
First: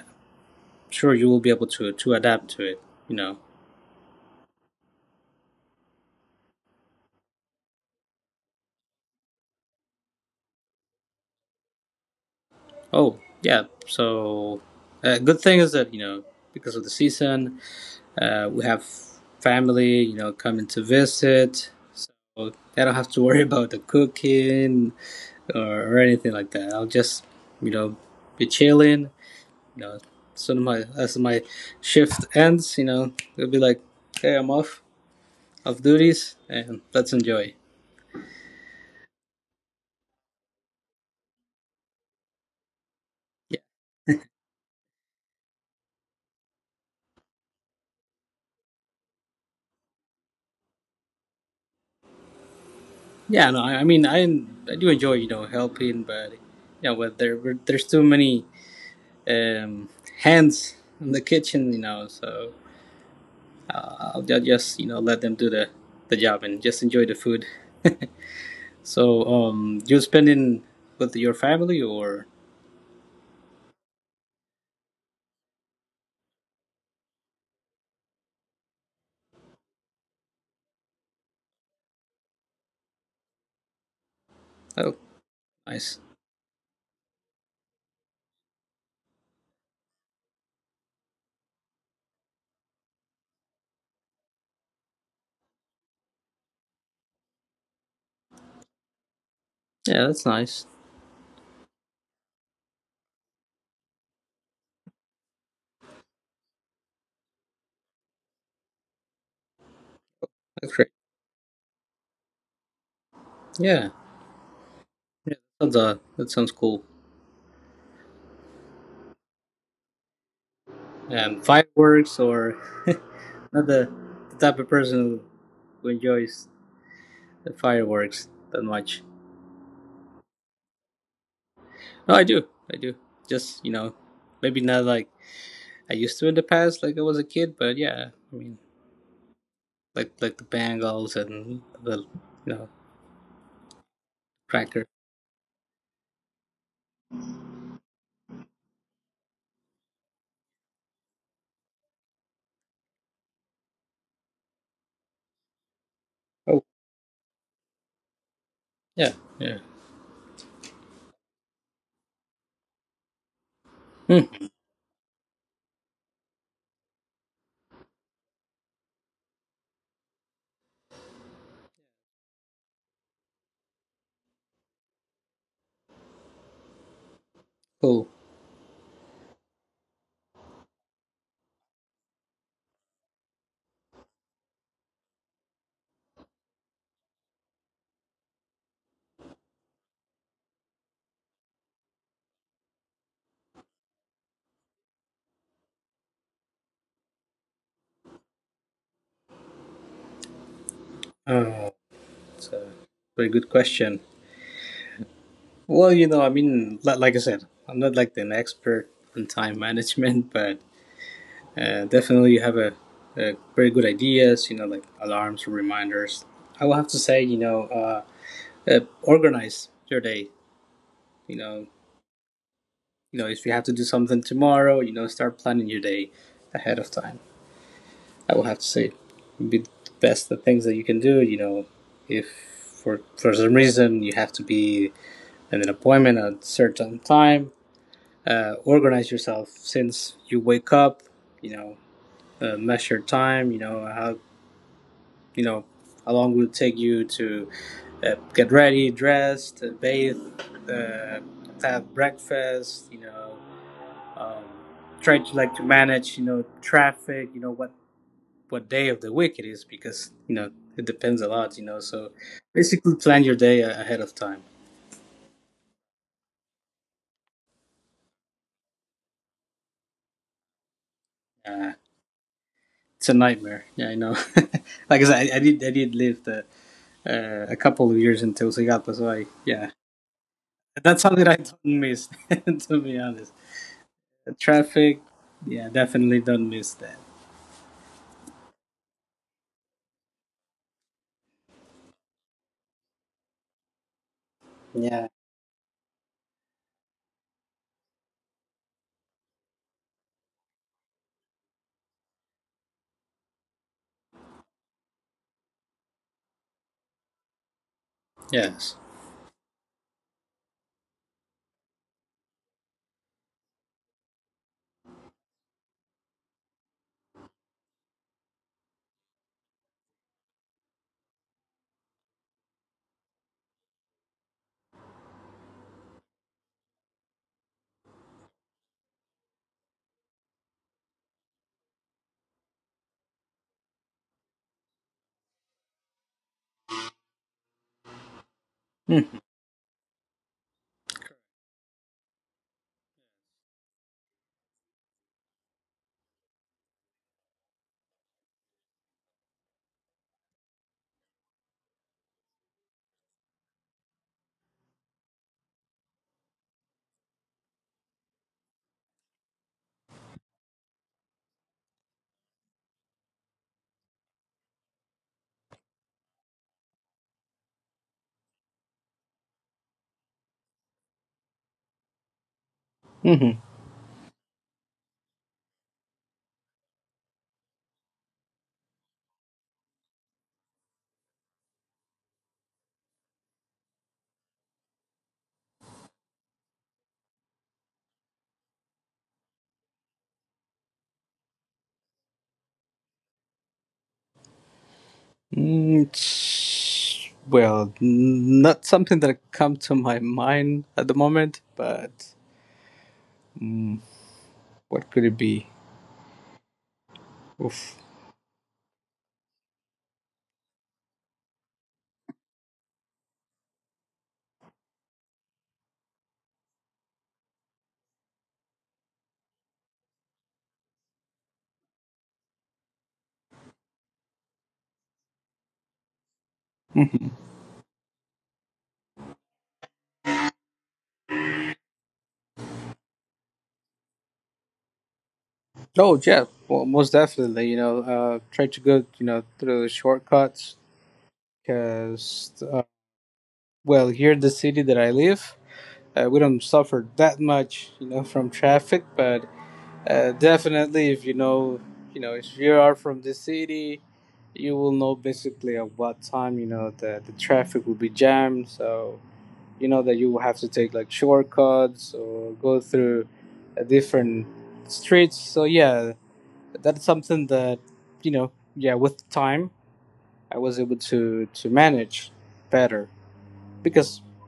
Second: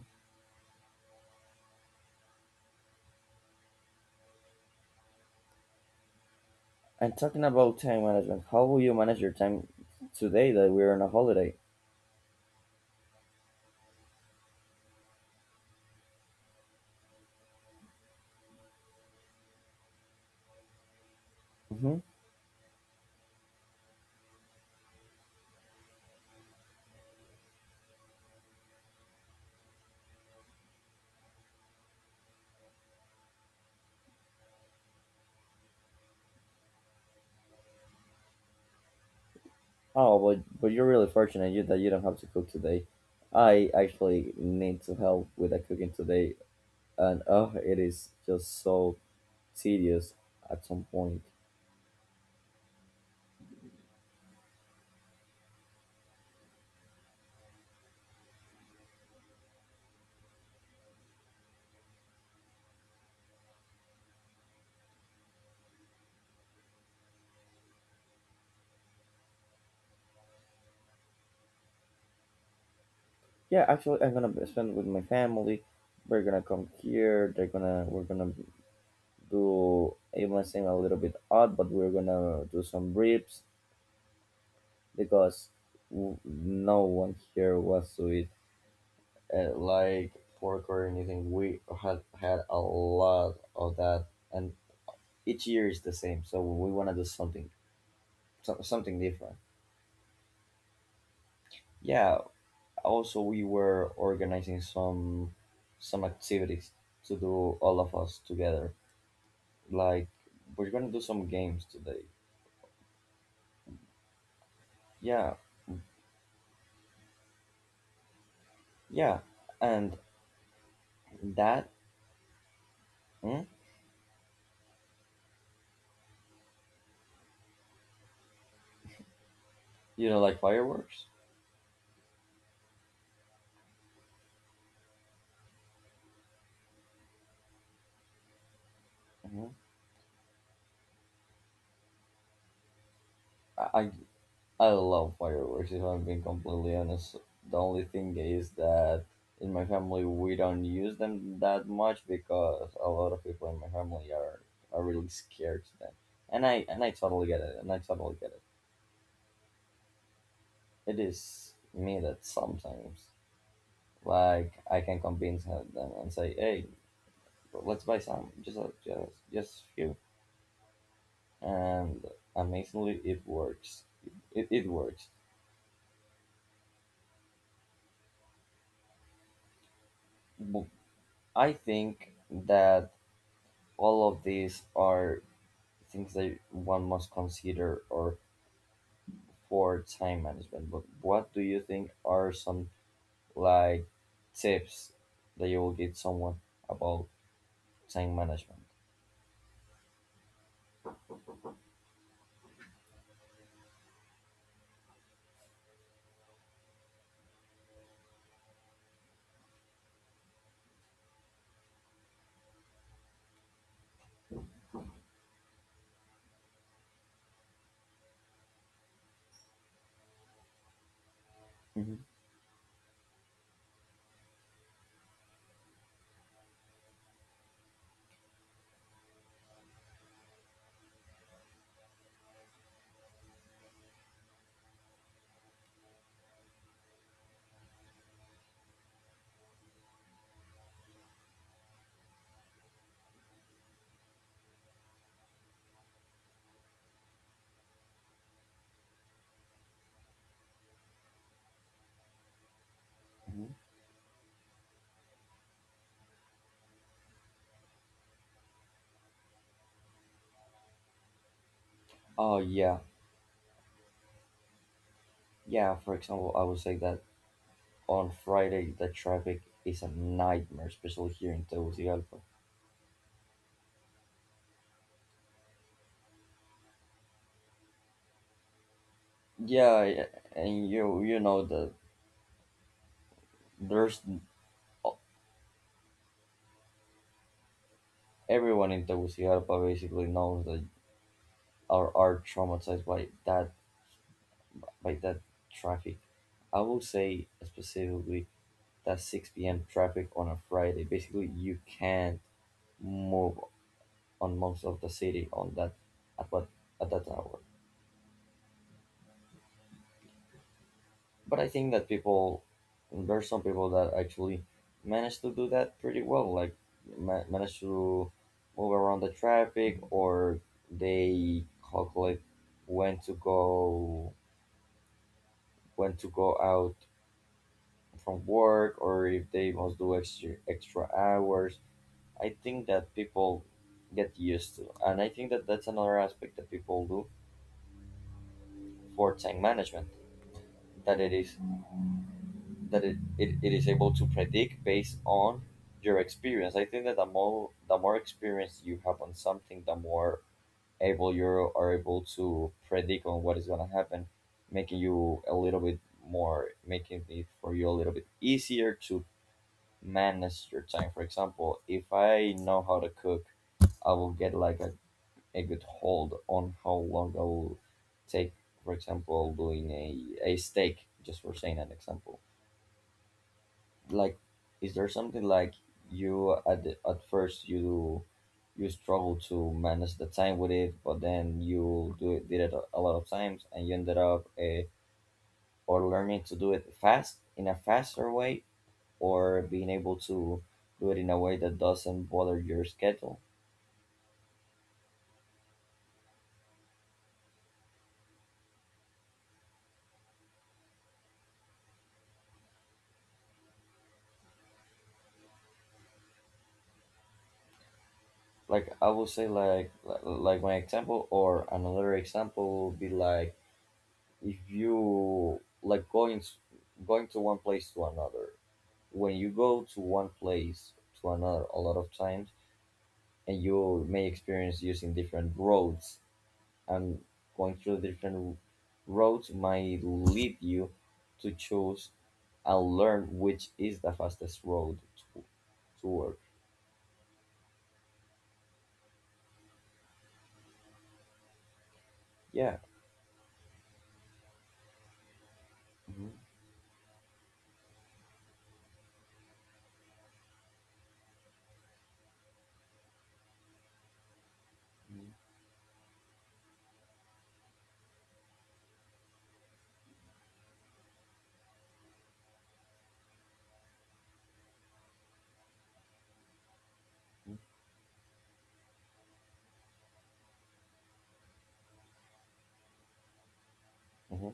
S2: sure you will be able to adapt to it. You know.
S1: And talking about time management, how will you manage your time today that we're on a holiday?
S2: Oh yeah. So a good thing is that you know because of the season, we have family you know coming to visit.
S1: Hmm.
S2: So I don't have to worry about the cooking, or anything like that. I'll just you know be chilling. You know, so my as my shift ends, you know, it'll be like, hey, I'm off of duties, and let's enjoy.
S1: Oh, but you're really fortunate you that you don't have to cook today. I actually need to help with the cooking today, and oh, it is just so tedious at some point.
S2: Yeah, no, I mean, I do enjoy you know helping, but you know, but there's too many um, hands in the kitchen, you know. So I'll just you know let them do the job and just enjoy the food. So you're spending with your family or
S1: Yeah, actually, I'm gonna spend with my family. We're gonna come here. They're gonna we're gonna do it might seem a little bit odd, but we're gonna do some ribs
S2: oh,
S1: because
S2: nice.
S1: no one here wants to eat like pork or anything. We had had a lot of that, and each year is the same, so we want to do something something different.
S2: Yeah, that's nice.
S1: Yeah, also we were organizing some activities to do all of us together. Like we're
S2: That's great.
S1: gonna do some games today.
S2: Yeah,
S1: Yeah
S2: that's that sounds cool.
S1: yeah and
S2: And
S1: that
S2: fireworks or
S1: mm,
S2: not the, the type of person who enjoys the fireworks that much.
S1: you know like fireworks.
S2: No, I do. I do. Just, you know, maybe not like I used to in the past, like I was a kid, but yeah, I mean,
S1: Hmm.
S2: like the Bangles and you know,
S1: I, I I
S2: Cracker.
S1: love fireworks, if I'm being completely honest. The only thing is that in my family we don't use them that much because a lot of people in my family are really scared to them. And
S2: Oh,
S1: I and I totally get it, and I totally get it.
S2: yeah, yeah.
S1: It is me that sometimes
S2: Hmm,
S1: like I can convince them and say, hey, let's buy some just a few, and amazingly it works. It works.
S2: cool.
S1: But I think that all of these are things that one must consider or for time management. But what do you think are some like tips that you will give someone about time management?
S2: Oh, it's a very good question. Well, you know, I mean, like I said, I'm not like an expert on time management, but definitely you have a very good ideas, you know, like alarms or reminders. I will have to say, you know, organize your day. You know,
S1: Hmm.
S2: you know, if you have to do something tomorrow, you know, start planning your day ahead of time. I will have to say, be the best the things that you can do. You know, if for some reason you have to be in an appointment at a certain time, organize yourself since you wake up. You know, measure time. You know how, you know, how long will it take you to get ready, dressed, bathe, uh, have breakfast. You know,
S1: Hmm.
S2: um, try to like to manage, you know, traffic, you know, what day of the week it is, because you know it depends a lot, you know. So
S1: Oh yeah,
S2: basically plan your day ahead of time.
S1: yeah. For example, I would say that on Friday the traffic is a nightmare, especially here in
S2: uh,
S1: Tegucigalpa.
S2: it's a nightmare, yeah, I know. Like I said, I did live the, a couple of years in Tegucigalpa, so I yeah.
S1: Yeah, yeah, and you
S2: That's
S1: you
S2: something I
S1: know
S2: don't
S1: that
S2: miss to be honest.
S1: there's
S2: The traffic, yeah, definitely don't miss that.
S1: everyone in Tegucigalpa basically knows that are traumatized by
S2: Yeah.
S1: that traffic. I will say specifically that 6 p.m. traffic on a Friday. Basically, you can't move on most of the city on that at what at that hour.
S2: Yes.
S1: But I think that people there are some people that actually manage to do that pretty well, like manage to move around the traffic, or they calculate when to go, when to go out from work, or if they must do extra hours. I think that people get used to, and I think that that's another aspect that people do for time management, that it is that it is able to predict based on your experience. I think that the more experience you have on something, the more able you are able to predict on what is going to happen, making you a little bit more, making it for you a little bit easier to manage your time. For example, if I know how to cook, I will get like a good hold on how long I will take, for example, doing a steak, just for saying an example.
S2: Mhm.
S1: Like, is there something like you at first you you struggle to manage the time with it, but then you do it, did it a lot of times and you ended up or learning to do it fast in a faster way, or being able to do it in a way that doesn't bother your schedule.
S2: Well, not something that come to my mind at the moment, but mm, what could it be? Oof.
S1: Like I would say, like like my example, or another example would be like if you like going to one place to another. When you go to one place to another a lot of times, and you may experience using different roads and
S2: Hmm.
S1: going through the different roads, might lead you to choose and learn which is the fastest road to, to
S2: Oh,
S1: work.
S2: yeah, well, most definitely. You know, try to go, you know, through the shortcuts, because
S1: Yeah.
S2: well, here in the city that I live,
S1: Mhm.
S2: we don't suffer that much, you know, from traffic, but definitely, if you know, you know, if you are from the city, you will know basically at what time, you know, the traffic will be jammed. So you know that you will have to take like shortcuts or go through a different streets. So yeah, that's something that you know, yeah, with time I was able to manage better, because
S1: Hmm.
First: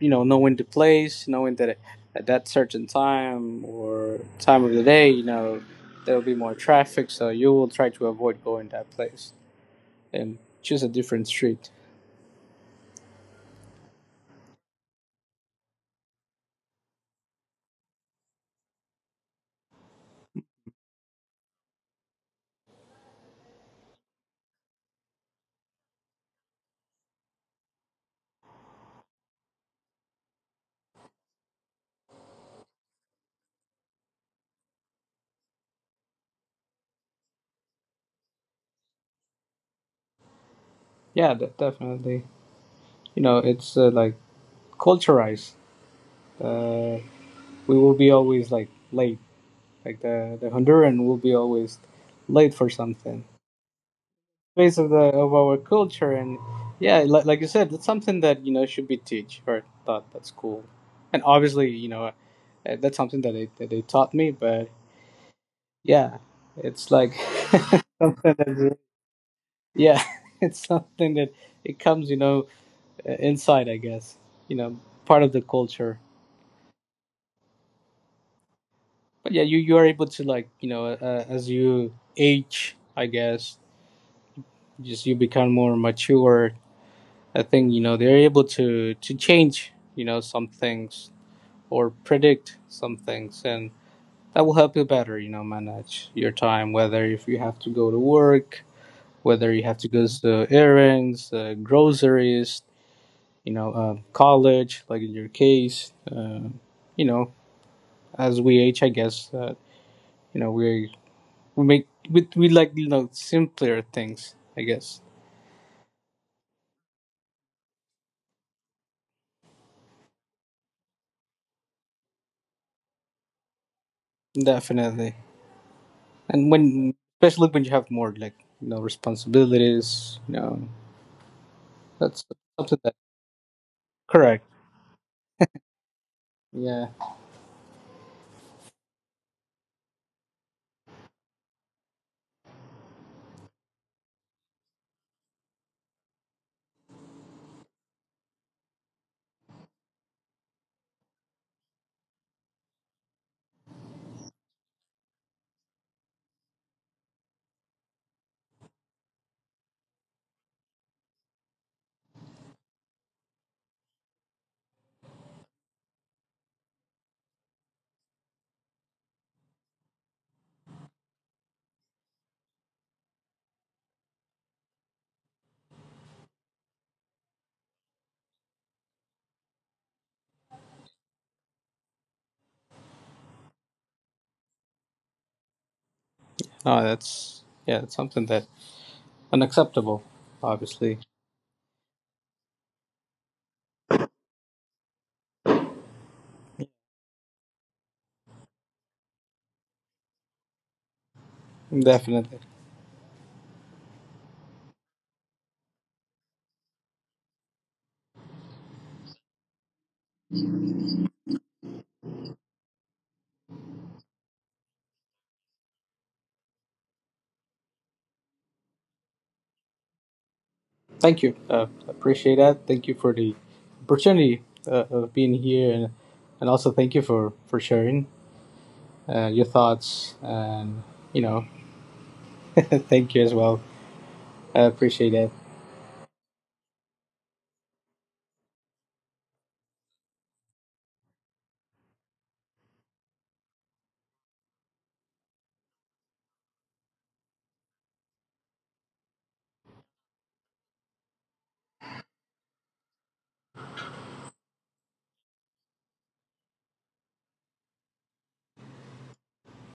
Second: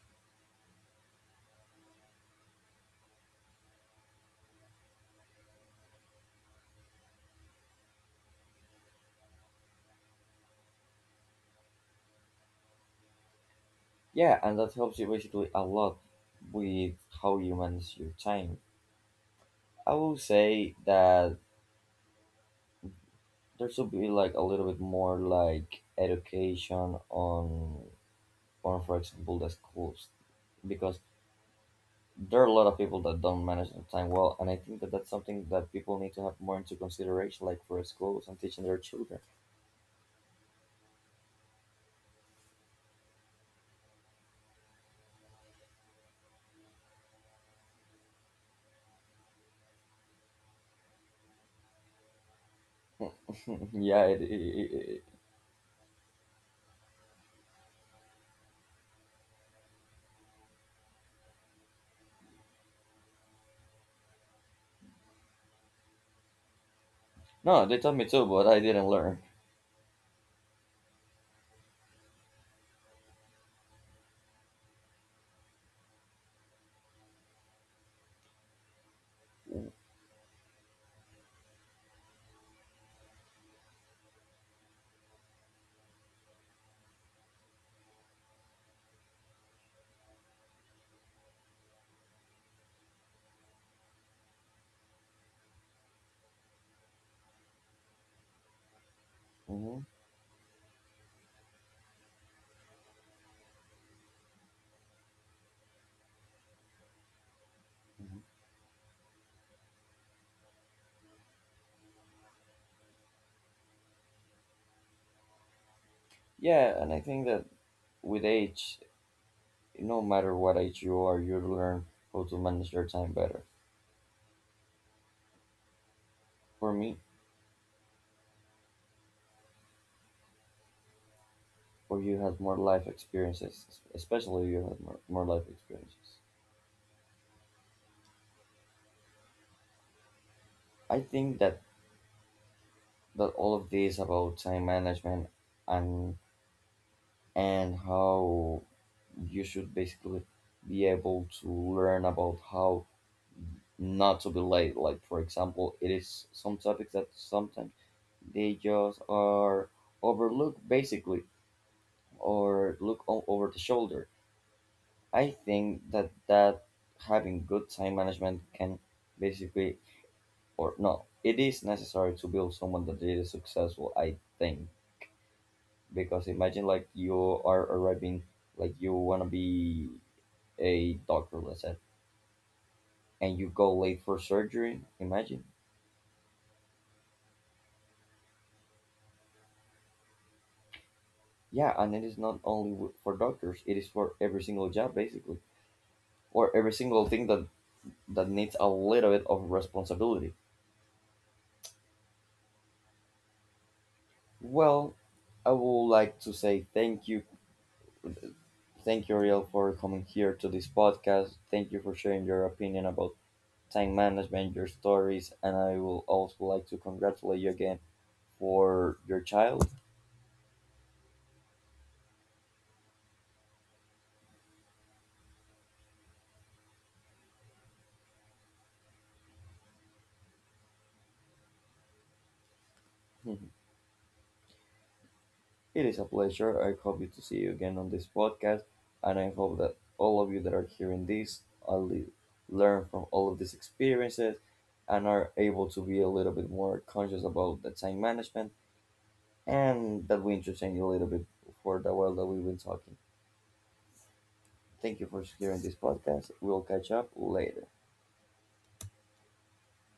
S2: you know, knowing the place, knowing that at that certain time or time of the day, you know, there will be more traffic, so you will try to avoid going that place and choose a different street.
S1: Yeah, and that helps you basically a lot with how you manage your time. I will say that there should be like a little bit more like education on for example the schools, because there are a lot of people that don't manage their time well, and I think that that's something that people need to have more into consideration, like for schools and teaching their children.
S2: Yeah, definitely. You know, it's like culturized. Uh, we will be always like late. Like the Honduran will be always late for something.
S1: Yeah,
S2: Face of the of our culture. And yeah, like you said, that's something that you know should be teach or taught, that's cool. And obviously, you know, that's something that that they taught me, but yeah, it's like
S1: no, they taught me too, but I didn't learn.
S2: yeah it's something that it comes, you know, inside, I guess, you know, part of the culture. But yeah, you are able to, like, you know, as you age, I guess, just you become more mature. I think, you know, they're able to change, you know, some things or predict some things, and that will help you better, you know, manage your time, whether if you have to go to work, whether you have
S1: Hmm.
S2: to go to errands, groceries, you know, college, like in your case, you know, as we age, I guess, you know we make, we like, you know, simpler things, I guess.
S1: Yeah, and I think that with age, no matter what age you are, you learn how to manage your time better.
S2: Definitely. And
S1: For
S2: when,
S1: me,
S2: especially when you have more, like, you know, responsibilities, you know,
S1: or you
S2: that's
S1: have more
S2: something
S1: life
S2: that,
S1: experiences,
S2: correct,
S1: especially you have more life experiences.
S2: yeah.
S1: I think that that all of this about time management, and and how you should basically be able to learn about how not to be late. Like for example, it is some topics that sometimes they just are overlooked, basically, or look over the shoulder. I think that that having good time management can basically, or no, it is necessary to build someone that is successful, I think. Because imagine like you are arriving, like you want to be a doctor, let's say, and you go late for surgery, imagine.
S2: No, that's yeah, that's something that unacceptable, obviously.
S1: Yeah, and it is not only for doctors, it is for every single job, basically, or every single thing that, that needs a little bit of responsibility.
S2: Definitely.
S1: Well, I would like to say thank you. Thank you, Ariel, for coming here to this podcast. Thank you for sharing your opinion about time management, your stories, and I will also like to congratulate you again for your child.
S2: Thank you. Appreciate that. Thank you for the opportunity of being here, and also thank you for sharing your thoughts and you know, thank you as
S1: Hmm.
S2: well. I appreciate that.
S1: It is a pleasure. I hope you to see you again on this podcast, and I hope that all of you that are hearing this are learn from all of these experiences, and are able to be a little bit more conscious about the time management, and that we interchange a little bit for the while that we've been talking. Thank you for hearing this podcast. We'll catch up later.